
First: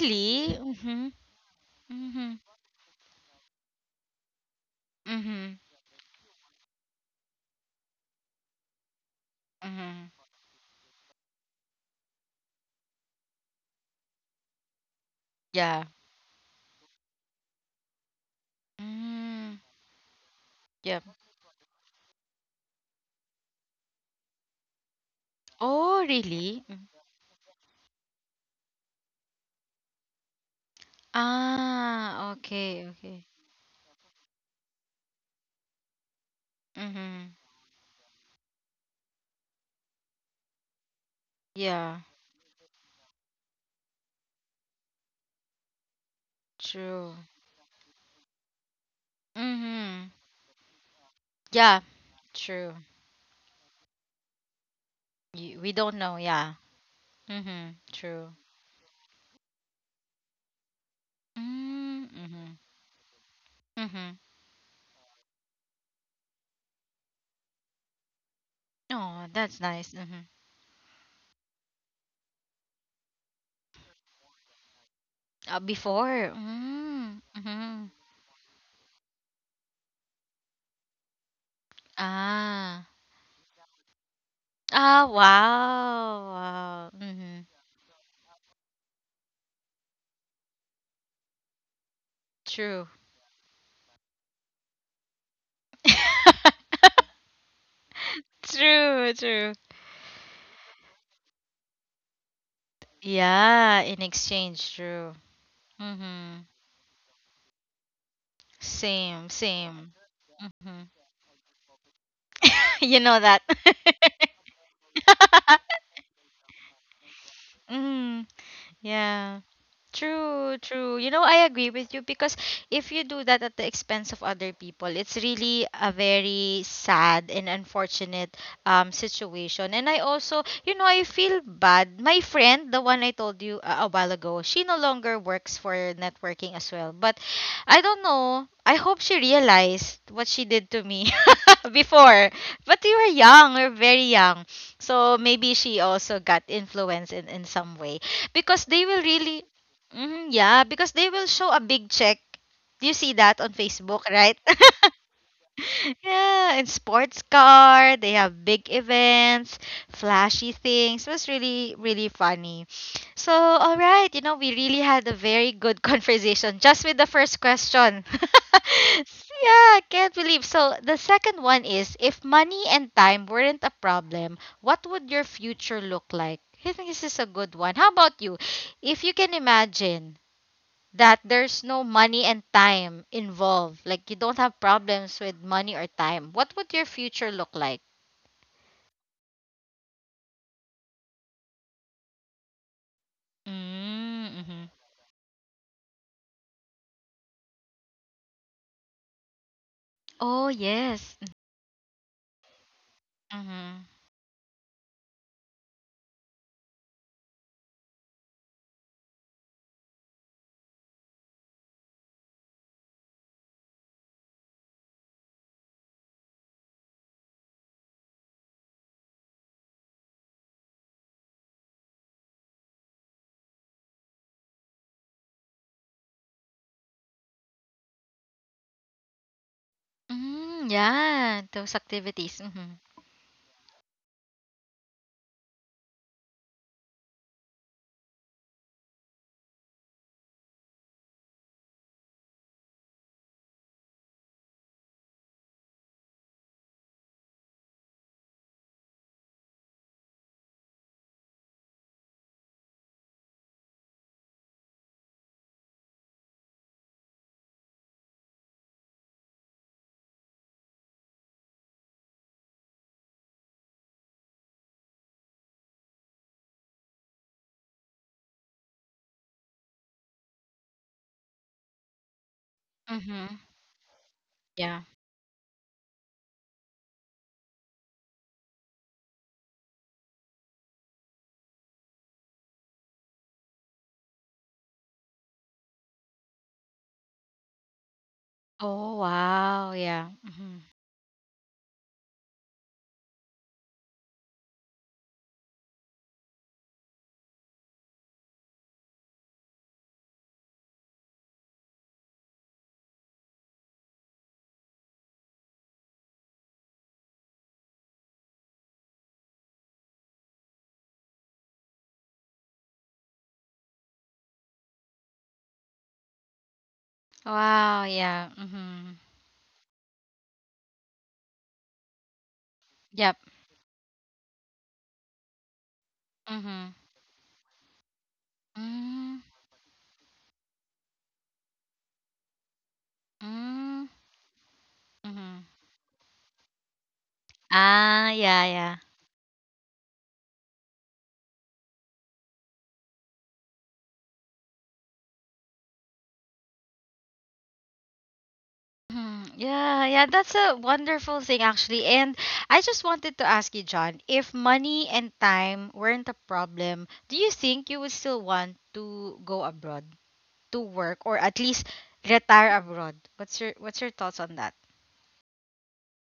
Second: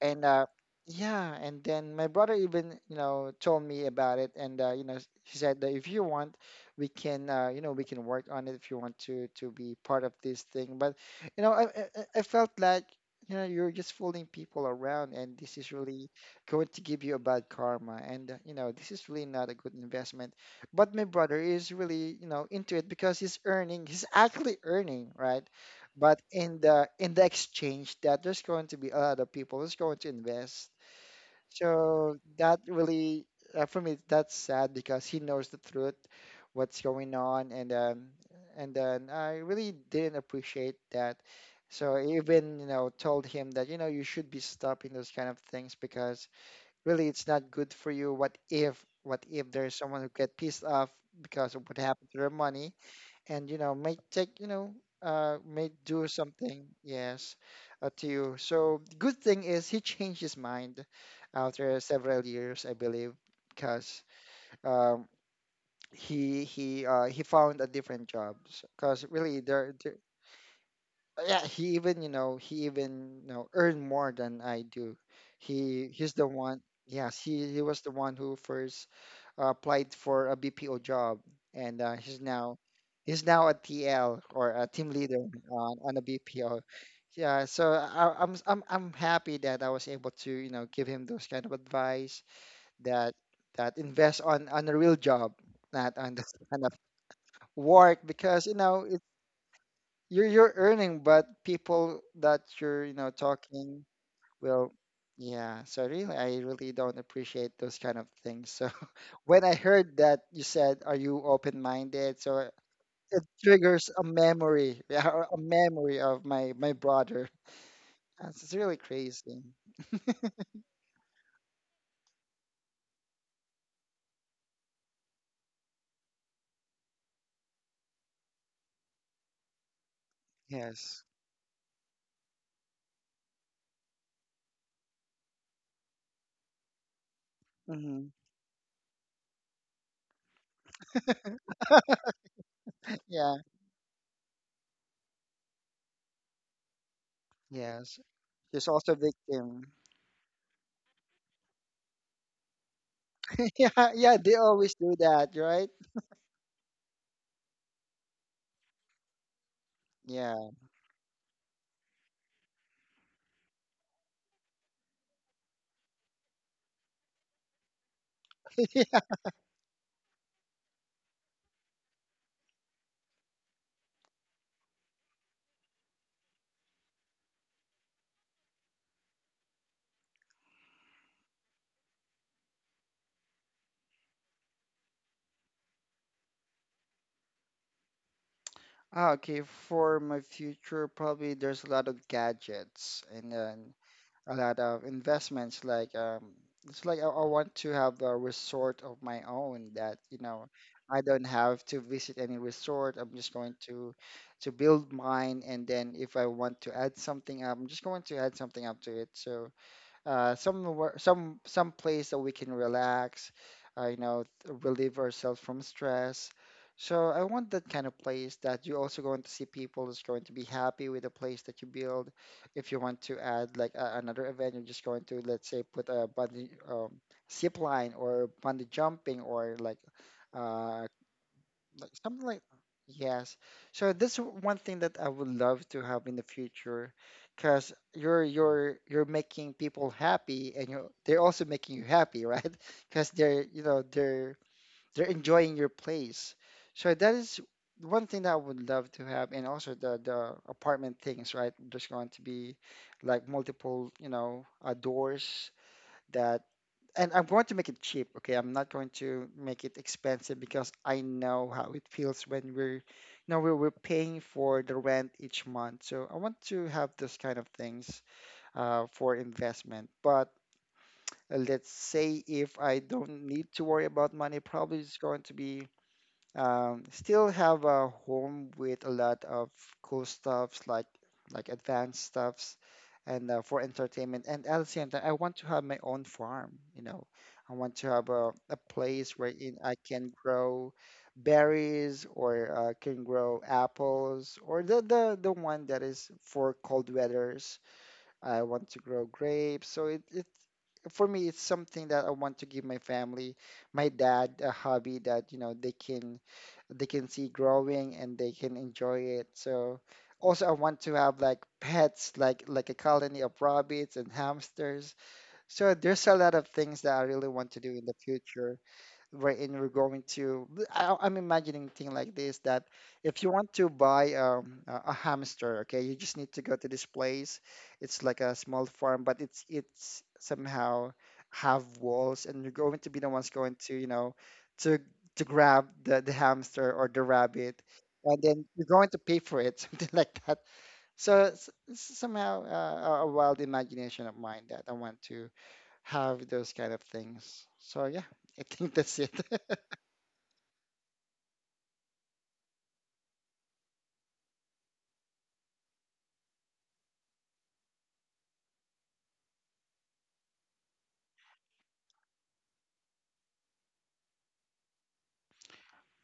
And uh, Mm-hmm. yeah, and then my Mm-hmm. brother even, you know, told me about it. And uh, you know, he Mm-hmm. said that if you want, we can uh, you know, we can work on it if you want to be part Mm-hmm. of this thing, but, you know, I felt like, you know, you're just fooling people around, and this is Yeah. really going to give you a bad karma. And you know, this is really not a Mm. good investment. But Yep. my brother is really, you know, into it because he's earning, he's actually earning, right? Oh, But in really? the Mm. Exchange that there's going to be a lot of people who's going to invest. So Ah, that okay, really, okay. For me, that's sad because he knows the truth what's going Mm-hmm. on. And um, and then I really didn't appreciate that. So Yeah, I even, you know, told him that, you know, you should be stopping those kind of things because really true. it's not good for you. What if, there's someone Mm-hmm. who get pissed off because of what Yeah, happened to their money, true. and you know, may take, you know, uh, may We don't do know, yeah. something, yes, Mm-hmm. To True. you. So good thing is he changed his mind after several Mm-hmm. years, I believe, because Mhm. um, he found a different job because Oh, really that's nice. there, Mhm. yeah, he even, you know, he even, you know, earned more than I do. He he's the Before. one, yes, Mm. He was the Mhm. one who first applied for a BPO job. And he's now Ah. A TL or a team Ah, leader on a BPO. wow. Wow. Yeah, Mhm. so I'm happy that I was able to, you know, give him those kind of advice True. that invest on a real job, not on this kind of work, because, you know, True, true. You're earning, but people that you're, you know, Yeah, talking in will, exchange, true. yeah. So really, I Mhm. really don't appreciate those kind of things. So Same, when I same. heard that you said, Mhm. "Are you open-minded?" So You know it that. triggers a memory, yeah, a memory of my brother. Mhm. That's- It's really Yeah. crazy. True, true. You know, I agree with you because if you do that at the expense of other people, it's really a very sad and unfortunate situation. And I also, you know, I Yes. feel bad. My friend, the one I told you a while ago, she no longer works for networking as well. But I don't Hmm. know. I hope she realized what she did to me before. But we were Yeah. young, we are very young. So maybe she also got influenced in some way, Yes. because There's they will also really, victim. hmm, yeah, because they will show a big check. Do you see that on Yeah. Facebook, Yeah. right? They always do that, right? Yeah, in sports car, they have big events, flashy Yeah. things. It was really, really funny. So, all right, you know, we really had a very good conversation just with the first question. Yeah, can't believe. So, the second one is, if money and time weren't a problem, what would your future look like? I think this is a good one. How about you? If you can imagine that there's no money and time involved. Like, you don't have problems with money or time. What would your future look like? Ah, okay, for my future, probably there's a lot of gadgets and then a Mm-hmm. lot of investments. Like, it's like I want to have a resort of my own that, you Oh, know, I yes. don't have to visit any resort. I'm just going Mm-hmm. to build mine, and then if I want to add something up, I'm just going to add something up to it. So somewhere, some place that we can relax, you know, relieve ourselves from stress. So I want that kind of place that you're also going to see people is going to be happy with the place that you build. If you want to add like another event, you're just going to, let's say, put a bungee zip line or bungee jumping or Mm, uh, yeah, those like something activities. like Mm-hmm. yes so this w- one thing that I would love to have in the future, because you're making people happy, and you're they're also making you happy, right? Because they're enjoying your place. So that is one thing that I would love to have. And also the apartment things, right? There's going to be like multiple, you know, doors that and I'm going to make it cheap, okay? I'm not going to make it expensive, because I know how it feels when we're, you know, we're paying for the rent each month. So I want to have those kind of things for investment. But let's say if I don't Mm-hmm. need to worry about money, Yeah. probably it's going to be, still have a home with a lot of cool stuffs, like advanced stuffs and, for entertainment. And at the same time, I want to have my own farm, you know. I want to have a Oh, place wherein wow. I Yeah. can Mm-hmm. grow berries, or can grow apples, or the, the one that is for cold weathers. I want to grow grapes. So it for me, it's something that I want to give my family, my dad, a hobby that, you know, they can, they can see growing, and they can enjoy it. So also I want to have like pets, like a colony of rabbits and hamsters. So there's a lot of things that I really want to do Wow. in the Yeah. future, Mm-hmm. wherein we're going to I, I'm imagining thing like this, that Yep. if you want to buy a hamster, okay, you just need to go Mm-hmm. to this place. It's like a small farm, Mm-hmm. but it's somehow have walls, and you're going to be the ones going to, you know, to to Mm-hmm. grab the hamster or the rabbit, Ah, and yeah, then yeah. you're going to pay for it. Something like that. So it's somehow, a wild imagination of mine, that I want to have those kind of things. So yeah, I think that's it. Mhm. Yeah, yeah, that's a wonderful thing actually. And I just wanted to ask you, John, if money and time weren't a problem, do you think you would still want to go abroad to work or at least retire abroad? What's your thoughts on that?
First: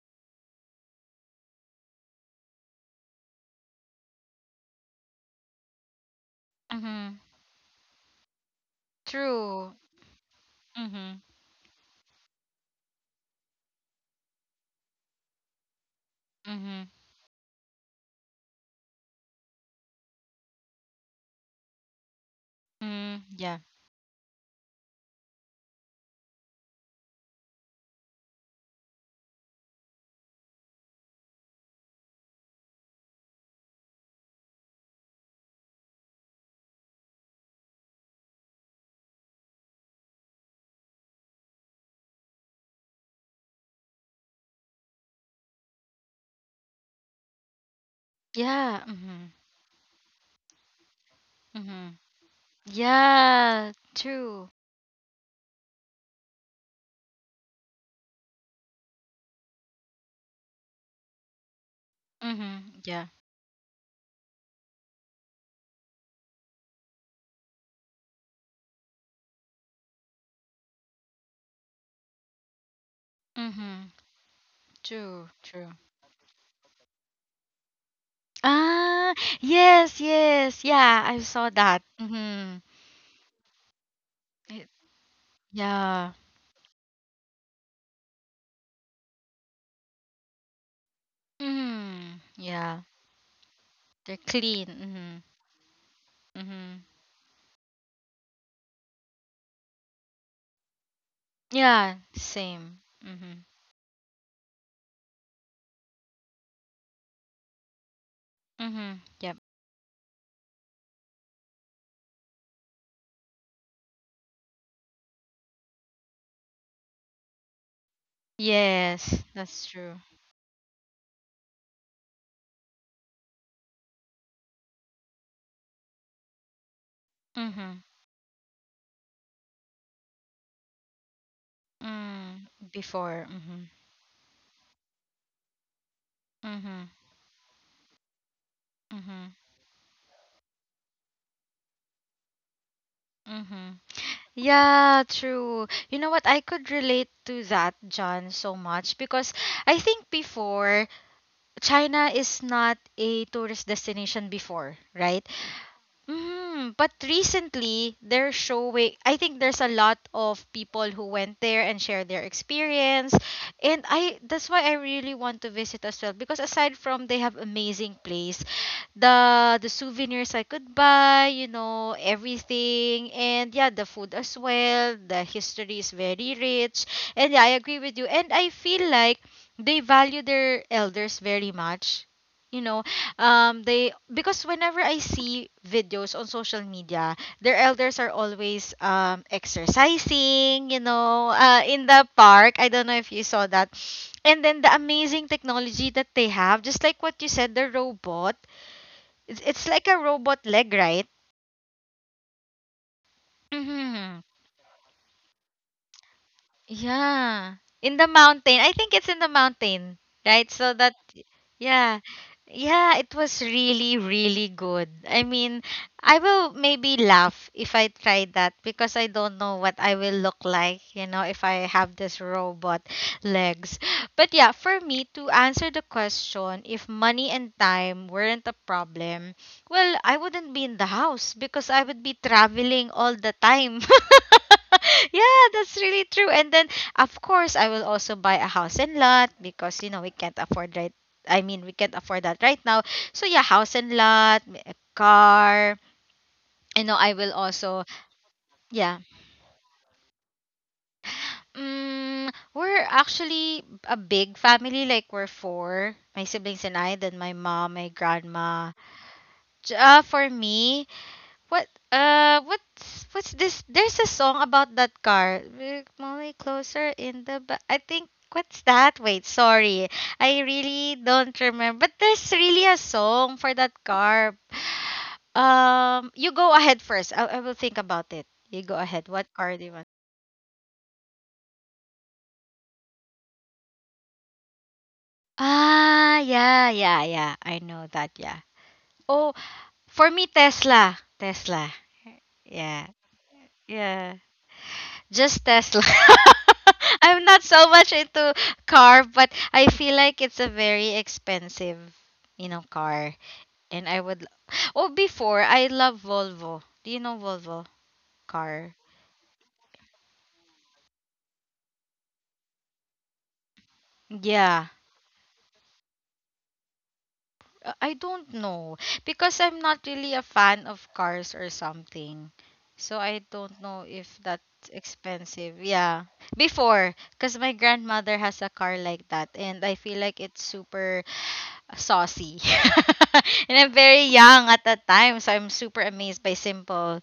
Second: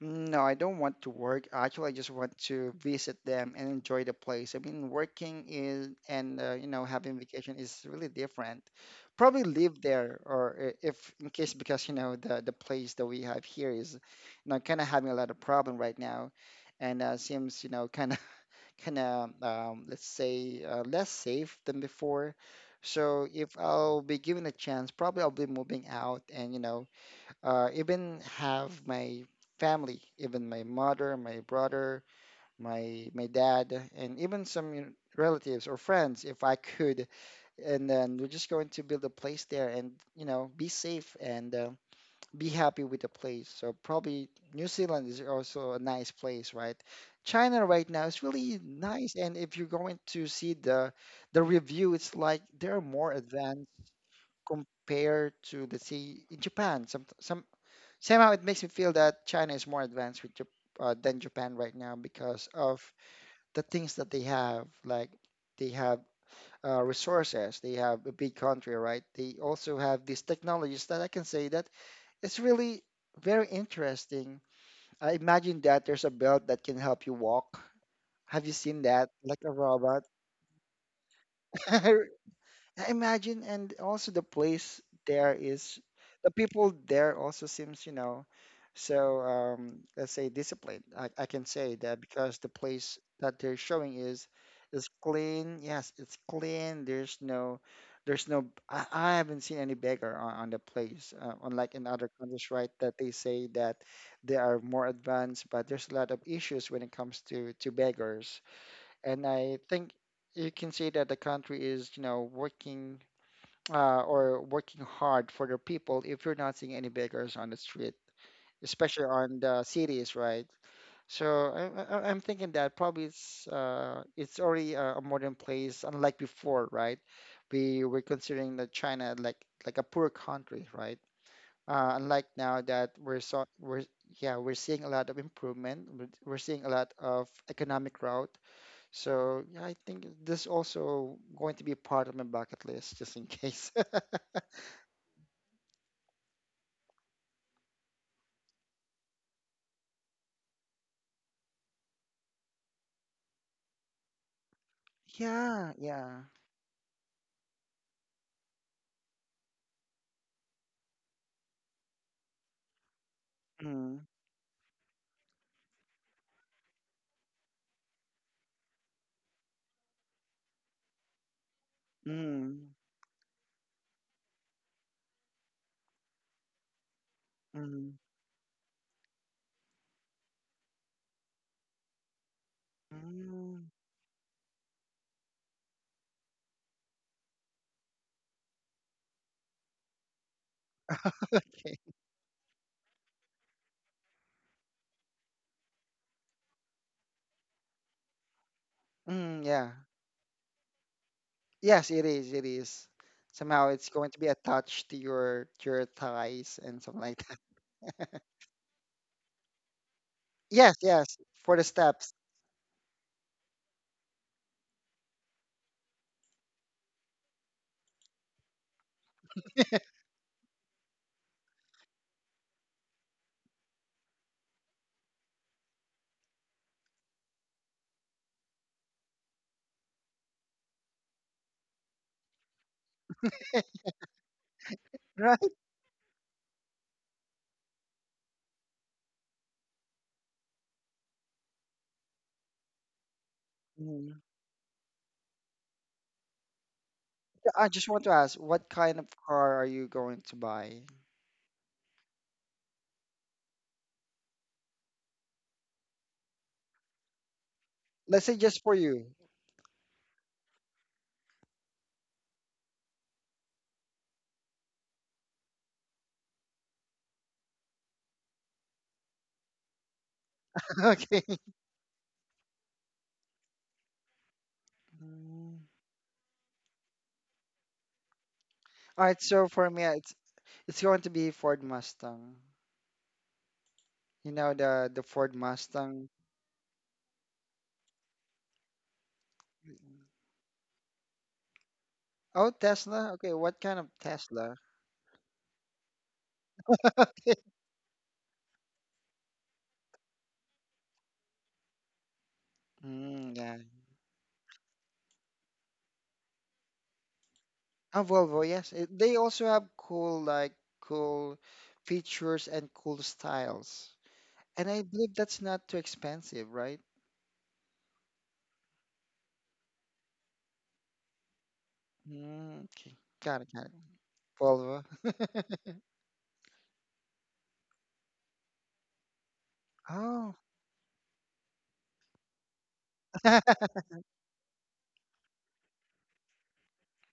No, I don't want to work. Actually, I just want to visit them and enjoy the place. I mean, working is, and, you know, having Mhm. vacation is really different. Probably True. live there, or if, Mhm. in case, because, you know, the place that we have here is, you know, kind of having a lot of problem right now, Mhm. and, seems, you know, kind of kind of, let's say, less safe than before. Mm, So if yeah. I'll be given a chance, probably I'll be moving out, and, you know, even have my family, even my mother, my brother, my dad, and even some, you know, relatives or friends, if I could. And then we're just going to build a place there, and, you know, be safe and, be happy with the place. So probably New Zealand is also a nice place, right? China right now is really Yeah. nice, Mhm. and if you're going to see the review, Mhm. it's like they're more advanced Yeah, true. compared to, let's say, in Japan. Somehow it makes me feel that China is more advanced with than Japan right now, because of Mhm. Yeah. the things that they have. Like they have, resources, they have a big country, right? They also have these technologies that I can say that it's really very Mhm. interesting. I True. imagine that True. there's a belt that can help you walk. Have you seen that? Like Ah, a robot. yes, yes. Yeah, I saw that. Mhm. I imagine, and also the place, It- there is, the Yeah. people there also seems, you know, so, let's say, disciplined. I can say that because Mm. the place Yeah. that they're showing is They're is clean. Mhm. clean. Yes, it's clean. Mhm. There's no, there's no. I haven't seen any beggar on the place, unlike in other Yeah, countries, right? That same. they say Mhm. that they are more advanced, but there's a lot of issues when it comes to beggars. Mhm. And Yep. I think you can see that the country is, you know, working, or working hard for the people, if you're not seeing any beggars on the street, especially Yes, on the that's true. cities, right? So I'm thinking that probably it's, it's already a modern place, unlike before, right? We Mhm. were considering that China like a poor country, right? Unlike Mm. now that we're Before. so Mhm. we're yeah, we're seeing a lot of improvement, we're seeing a lot Mhm. of economic growth. Mhm. So yeah, I think this also going to be part of my bucket list, just in case. Mhm. Yeah, true. You know what? I could relate to that, John, so much because I think before, China is not a tourist destination before, right? Yeah, yeah. Mhm. But recently, they're showing. I think there's a lot of people who went there and shared their experience, and Mm, I that's why I really want to visit as well because aside from they have amazing place, the souvenirs I could buy, you know, mm, everything, and yeah, the food as well. The history is very rich, and yeah, I agree mm, with you, and I feel like they value their elders very much, you know, mm. they because whenever I see videos on social media, their elders are always exercising, Okay. in the park. I don't know if you saw that. And then the amazing technology that they have, just like what you said, the robot, Mm, it's, yeah. it's like a robot leg, right? Yes, it is. It is. Somehow it's going to Mm-hmm. be attached to your thighs and something like that. Yeah, in the mountain, I think it's in the mountain, right? Yes, So that. yes, for the Yeah. steps. Yeah, it was really, really good. I mean, I will maybe laugh if I try that because I don't know what I will look like, you know, if I have this robot legs. But yeah, for me to answer the question, if money and time weren't a problem, well, I wouldn't be in the house because I would be traveling all the time. Yeah, Right. that's really true. And then, of course, I will also buy a house and lot because you know we can't afford, right? I mean, we can't afford that right now. So yeah, house and Mm. lot, a car. You know, I will Yeah, I just also, want to ask, what kind yeah. of car are you going to buy? Mm, we're actually a big family. Like, we're four, my siblings and I. Then my mom, my Let's say just for grandma. you. For me, what's this, there's a song about that car. Look, Molly closer I think, what's that? Wait, sorry. I really Okay. don't remember. But there's really a song for that car. Mm. You go ahead first. I will think about it. You go All right, ahead. so What for car me, do you want? it's going to be Ford Mustang. You know the Ford Mustang. Ah, yeah, yeah, yeah. I know that, yeah. Oh, for me, Tesla. Tesla. Oh, Yeah. Tesla. Okay, what kind of Yeah. Tesla? Just Tesla. I'm not so much into car, but I feel like it's a very expensive, you know, car. Mm, yeah. And I would Oh, before I love Volvo. Do you know Volvo Oh, Volvo. Yes, car? it, they also have cool, like cool features and cool styles. And Yeah. I believe that's not too expensive, right? I don't know because I'm not really a fan of cars or something. Mm, okay, So I don't got it. know if that's Volvo. expensive. Yeah. Before, because my grandmother has a car like that and I feel like Oh, it's super saucy. And I'm very young at that time, so I'm super amazed by simple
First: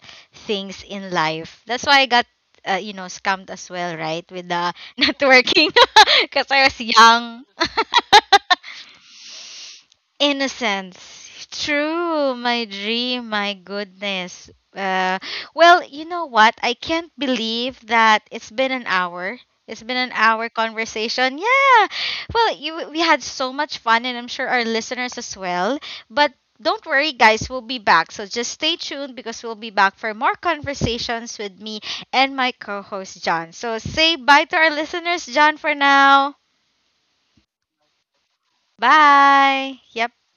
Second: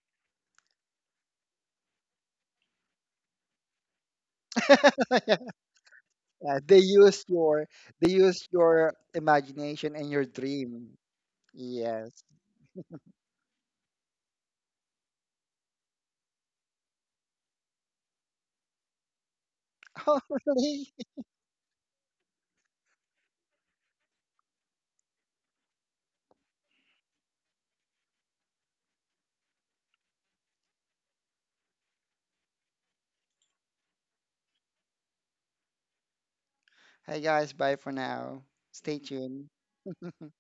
things in life. That's why I got, scammed as well, right? With the not yeah. working because I They was use young. your, they use your imagination and your dream. Innocence. Yes. True, my dream, my goodness. Uh, well, you know what? I can't believe that it's been an hour. It's been an Oh, hour really? conversation. Yeah. Well, we had so much fun, and I'm sure our listeners as well. But don't worry, guys, we'll be back. So just stay tuned because we'll be back for more conversations with me and my co host, John. So say bye to our listeners, John, for now. Hey guys, bye for now. Stay tuned. Bye. Yep.